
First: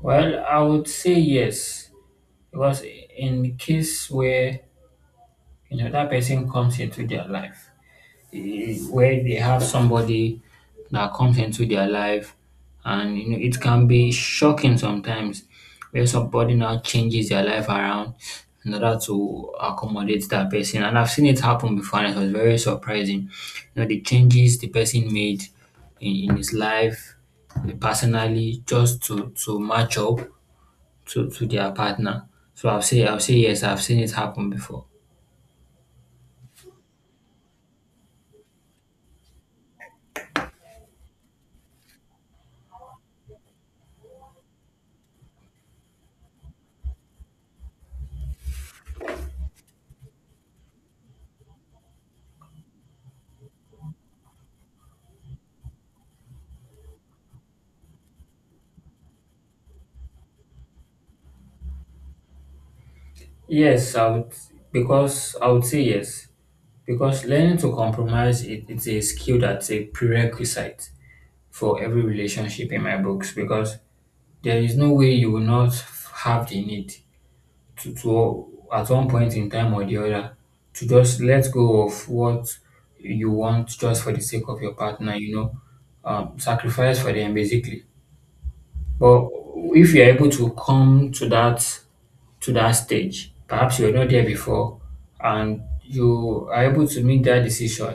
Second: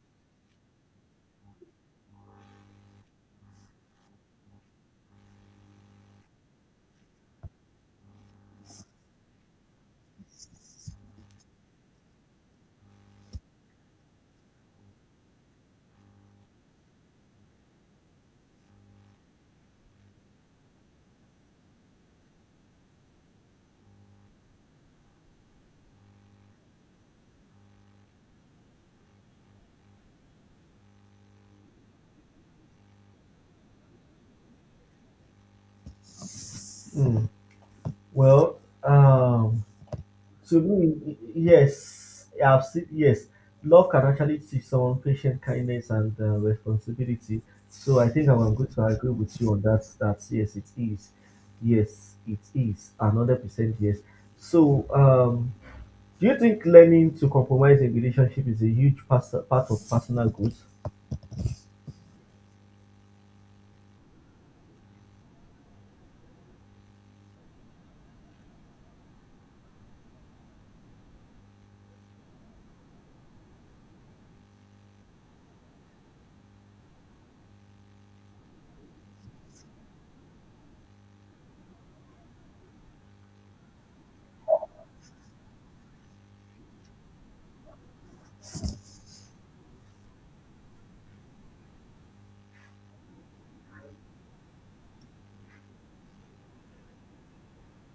S2: Well, I would say yes, because in case where you know that person comes into their life, where they have somebody that comes into their life, and you know it can be shocking sometimes where somebody now changes their life around in order to accommodate that person. And I've seen it happen before, and it was very surprising. You know the changes the person made in his life, personally just to match up to their partner. So I'll say yes. I've seen it happen before.
S1: Hmm. Well, um, to me, yes, I've seen, yes, love can actually teach someone patient, kindness, and responsibility. So I think I'm going to agree with you on that. That yes, it is. Yes, it is. Another percent yes. So, do you think learning to compromise in relationship is a huge part of personal growth?
S2: Yes, I would I would say yes. Because learning to compromise it's a skill that's a prerequisite for every relationship in my books because there is no way you will not have the need to at one point in time or the other to just let go of what you want just for the sake of your partner, you know, sacrifice for them basically. But if you're able to come to that stage, perhaps you are not there before and you are able to make that decision.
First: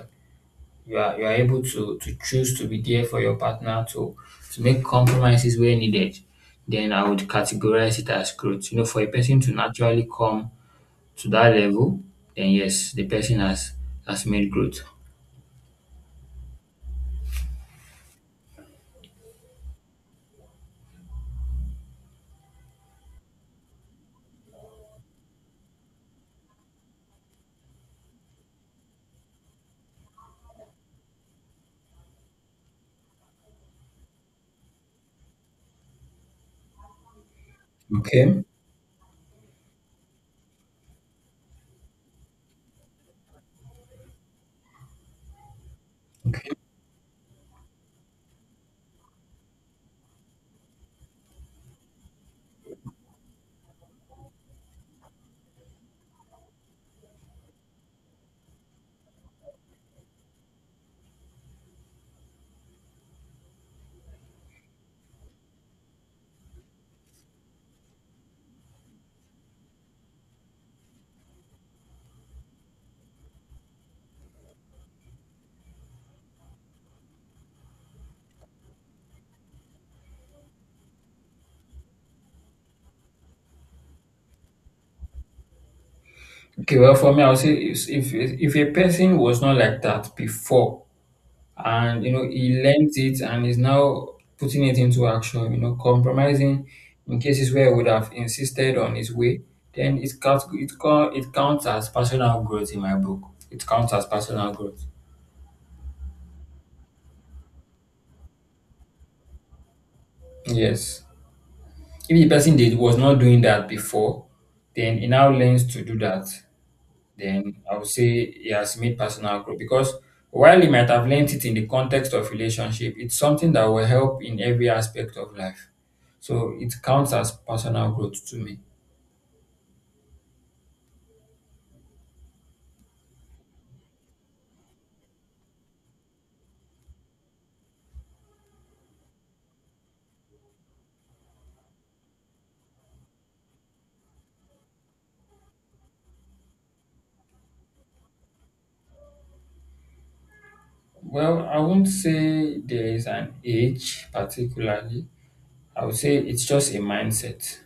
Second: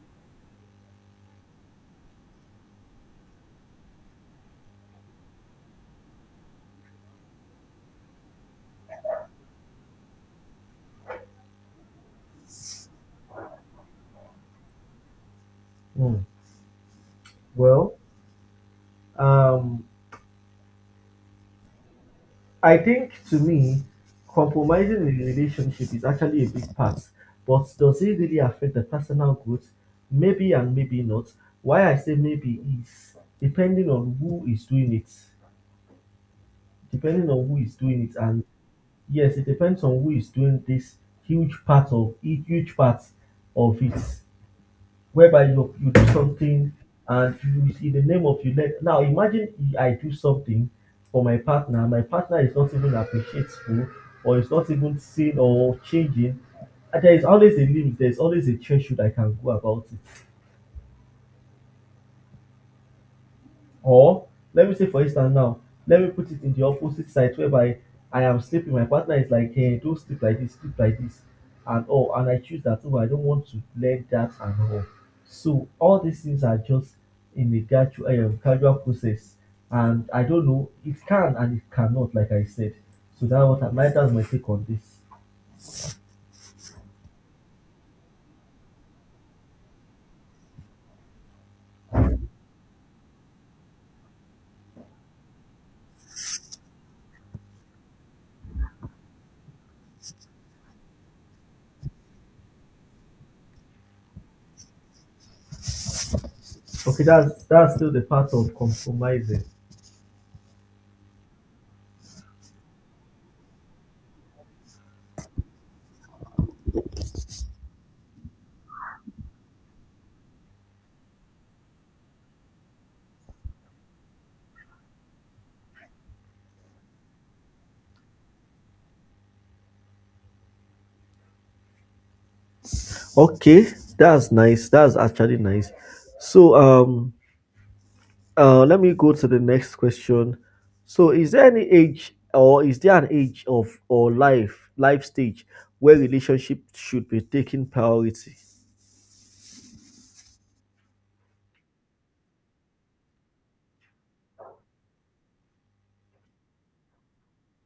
S2: You are able to choose to be there for your partner to make compromises where needed. Then I would categorize it as growth. You know, for a person to naturally come to that level, then yes, the person has made growth.
S1: Hmm. Well, um, I think to me, compromising in a relationship is actually a big part, but does it really affect the personal growth? Maybe and maybe not. Why I say maybe is depending on who is doing it, depending on who is doing it,
S2: Okay.
S1: and yes, it depends on who is doing this huge part of it whereby you do
S2: Okay.
S1: something and you it's in the name of you. Let now imagine if I do something for my partner, my partner is not even appreciative or is not even seen or changing, and there is always a limit. There is always a threshold I can go about it. Or let me say, for instance now, let me put it in the opposite side whereby I am sleeping, my partner is like, hey, don't sleep like this, and all. And I choose that, oh, I don't want to let that and all. So all these things are just in the gradual process. And I don't know, it can and it cannot, like I said. So that what that's my take on this.
S2: Okay, well, for me, I would say if a person was not like that before, and you know he learnt it and is now putting it into action, you know, compromising in cases where he would have insisted on his way, then it counts as personal growth in my book, it counts as personal growth.
S1: Okay, that's still the part of compromising.
S2: Yes, if the person did was not doing that before, then he now learns to do that, then I would say it has made personal growth because while you might have learnt it in the context of relationship, it's something that will help in every aspect of life. So it counts as personal growth to me.
S1: Okay, that's nice. That's actually nice. So let me go to the next question. So, is there any age, or is there an age of or life stage where relationship should be taking priority?
S2: Well, I won't say there is an age particularly. I would say it's just a mindset.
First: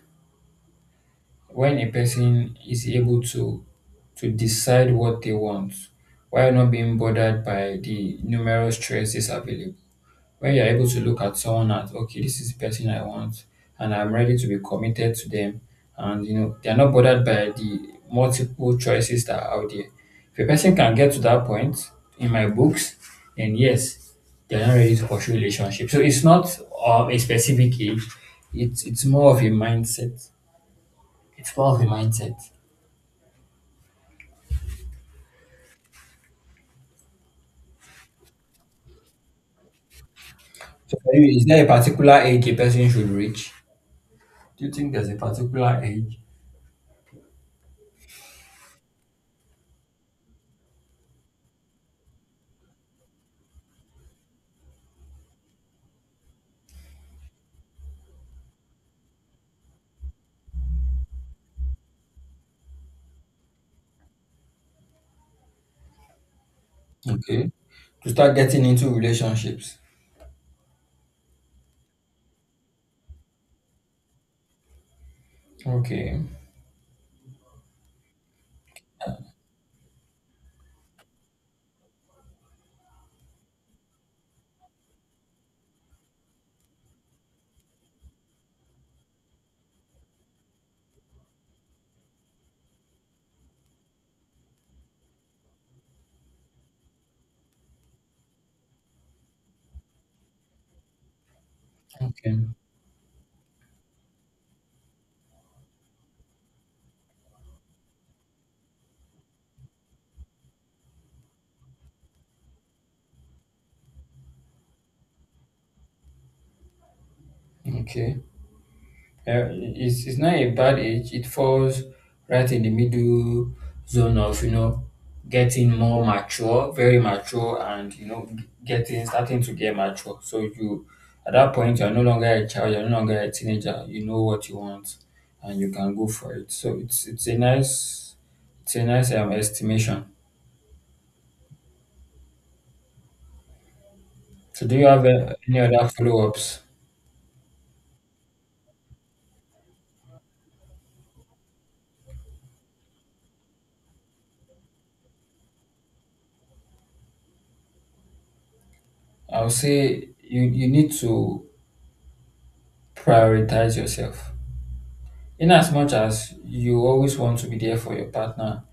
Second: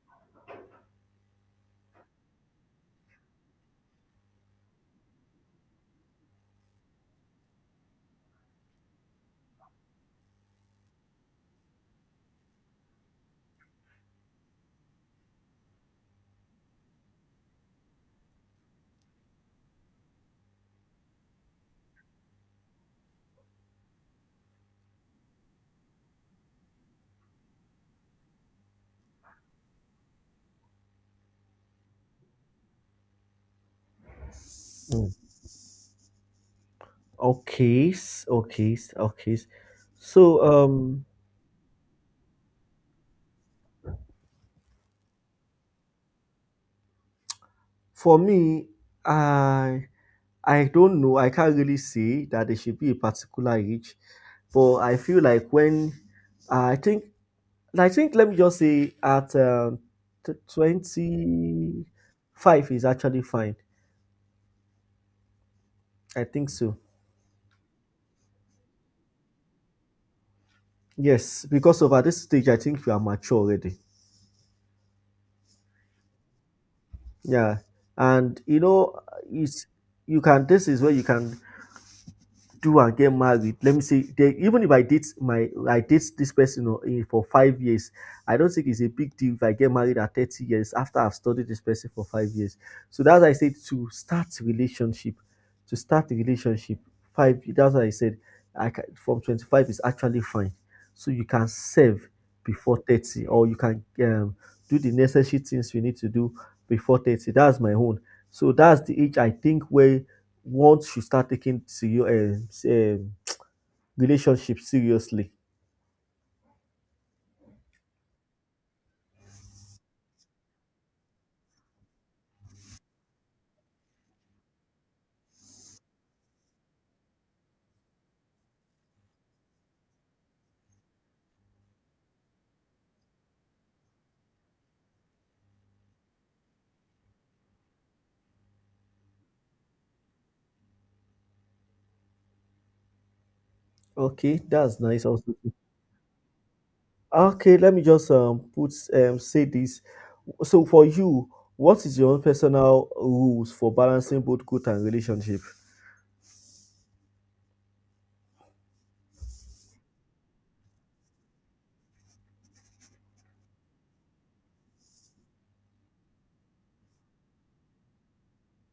S2: When a person is able to decide what they want while not being bothered by the numerous choices available. When you're able to look at someone as, okay, this is the person I want and I'm ready to be committed to them, and you know they're not bothered by the multiple choices that are out there, if a person can get to that point, in my books, then yes, they're not ready to pursue relationship. So it's not a specific age. It's more of a mindset, it's more of a mindset.
S1: Mm. Okay, s- okay, s- okay. s- So,
S2: So for you, is there a particular age a person should reach? Do you think there's a particular age,
S1: for me, I I don't know. I can't really say that there should be a particular age, but I feel like when I think and I think let me just say at 25 is actually fine. I think so.
S2: okay, to start getting into relationships?
S1: Yes, because of at this stage, I think you are mature already.
S2: Okay,
S1: Yeah, and you know, it's you can. This is where you can do and get married. Let me say there, even if I date this person o, eh, for 5 years, I don't think it's a big deal if I get married at 30 years after I've studied this person for 5 years. So that's why I said to start a relationship. Five that's why I said I can, from 25 is actually fine. So you can serve
S2: okay,
S1: before 30, or you can do the necessary things you need to do before 30. That's my own. So that's the age I think where once you start taking serious relationship seriously.
S2: okay. Uh, it's not a bad age. It falls right in the middle zone of, you know, getting more mature, very mature, and, you know, getting, starting to get mature. So you, at that point, you're no longer a child, you're no longer a teenager. You know what you want and you can go for it. So it's a nice estimation.
S1: Okay,
S2: So do
S1: that's
S2: you have
S1: nice. Also,
S2: any other follow-ups?
S1: okay, let me just put say this. So for you, what is your own personal rules for balancing both growth and relationship?
S2: I would say you need to prioritize yourself. In as much as you always want to be there for your partner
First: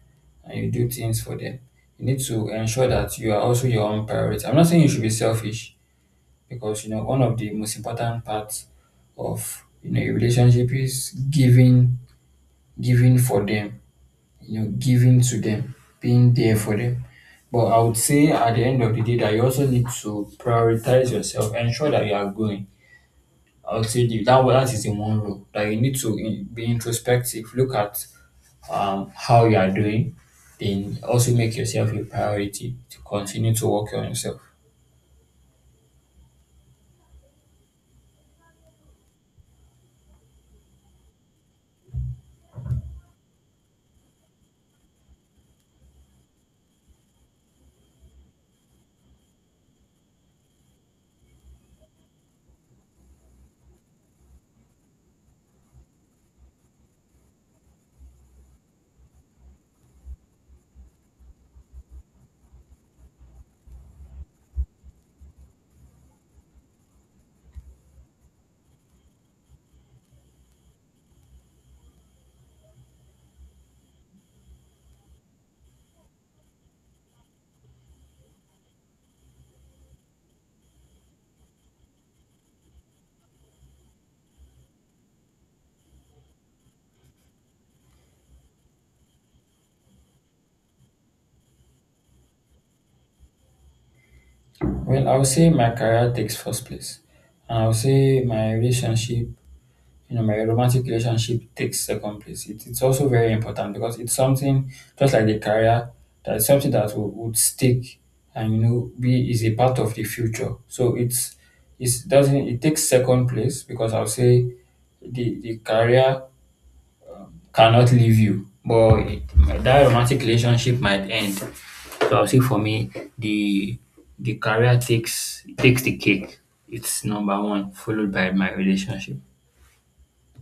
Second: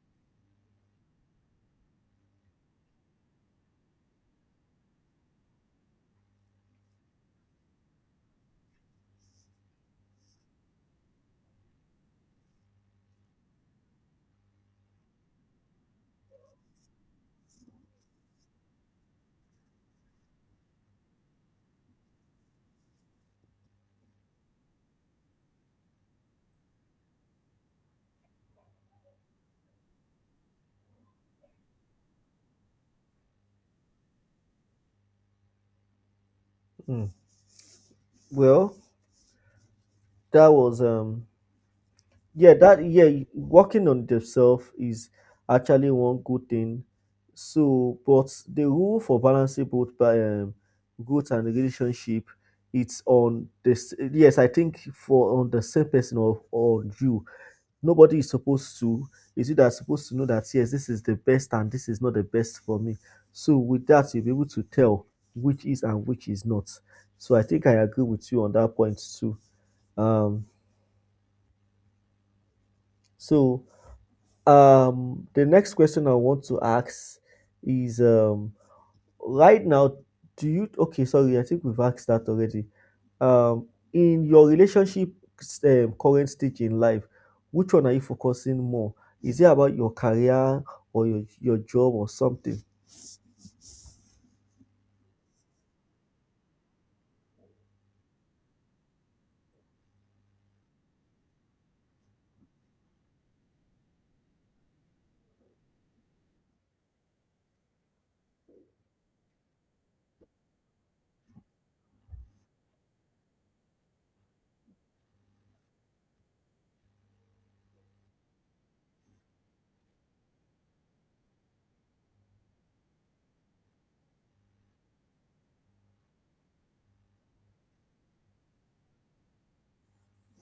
S2: and you do things for them, you need to ensure that you are also your own priority. I'm not saying you should be selfish, because you know one of the most important parts of, you know, a relationship is giving for them, you know, giving to them, being there for them. But I would say at the end of the day that you also need to prioritize yourself, ensure that you are growing. I would say that is in one role, that you need to be introspective, look at how you are doing, then also make yourself a priority to continue to work on yourself.
S1: Hmm. Well, that was yeah, that yeah working on themselves is actually one good thing. So but the rule for balancing both by growth and relationship, it's on this. Yes, I think for on the same person or on you, nobody is supposed to is it that supposed to know that yes, this is the best and this is not the best for me. So with that you'll be able to tell which is and which is not. So I think I agree with you on that point too. um so the next question I want to ask is right now, okay, sorry, I think we've asked that already. Um, in your relationship current stage in life, which one are you focusing more? Is it about your career or your job or something?
S2: Well, I would say my career takes first place, and I would say my relationship, you know, my romantic relationship takes second place. It's also very important because it's something, just like the career, that is something that would stick and you know be is a part of the future. So it doesn't it takes second place because I would say the career cannot leave you. But that romantic relationship might end. So I'll say for me, the the career takes takes the cake. It's number one, followed by my relationship.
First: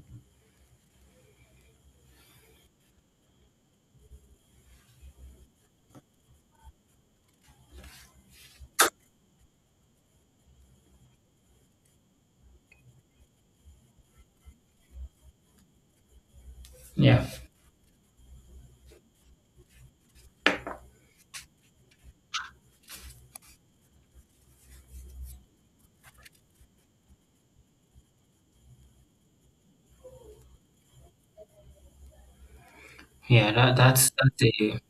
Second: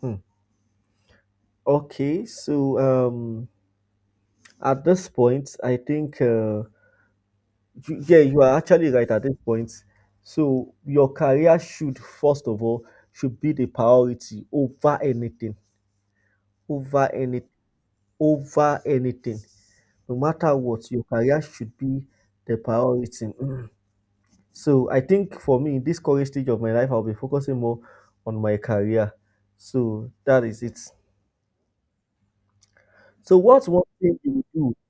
S1: Hmm. Okay, so at this point, I think. Yeah, you are actually right at this point. So your career should first of all should be the priority over anything, over
S2: Yeah,
S1: any, over anything. No matter what, your career should be the priority. Mm. So I think for me, in this current stage of my life, I'll be focusing more on my career. So that is it. So
S2: yeah.
S1: what's
S2: That
S1: one thing
S2: that's
S1: you do?
S2: a,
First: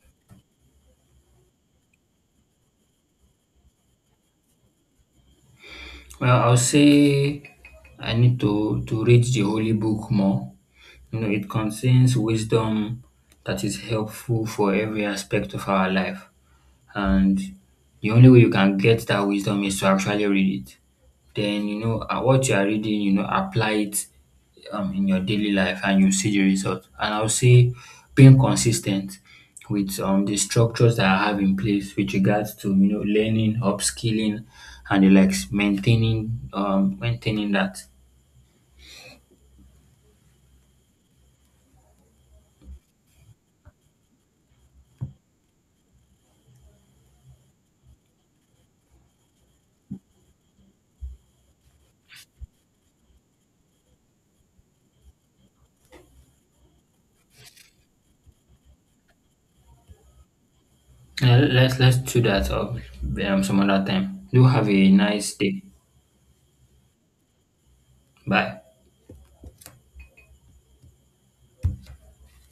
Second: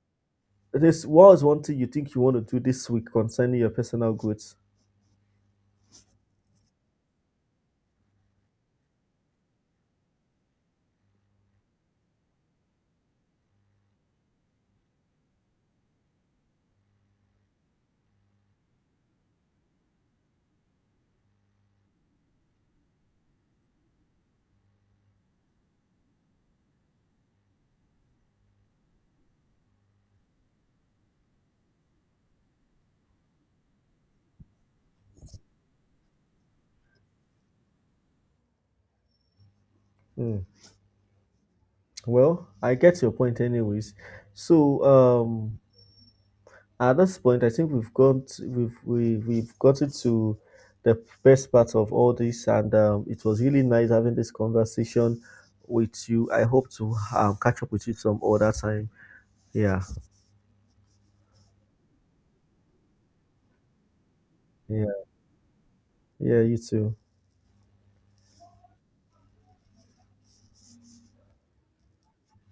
S1: This, what's one thing you think you want to do this week concerning your personal growth?
S2: well. I'll say I need to read the holy book more. You know, it contains wisdom that is helpful for every aspect of our life. And the only way you can get that wisdom is to actually read it. Then you know what you are reading, you know, apply it in your daily life and you see the result. And I'll say being consistent with the structures that I have in place with regards to, you know, learning, upskilling, and the likes, maintaining maintaining that.
S1: Hmm. Well, I get your point anyways. So, at this point I think we've gone to, we've we, we've gotten to the best part of all this, and it was really nice having this conversation with you. I hope to catch up with you some other time. Yeah.
S2: Let's do that some other time. Do have a
S1: Yeah.
S2: nice day.
S1: Yeah, you too.
S2: Bye.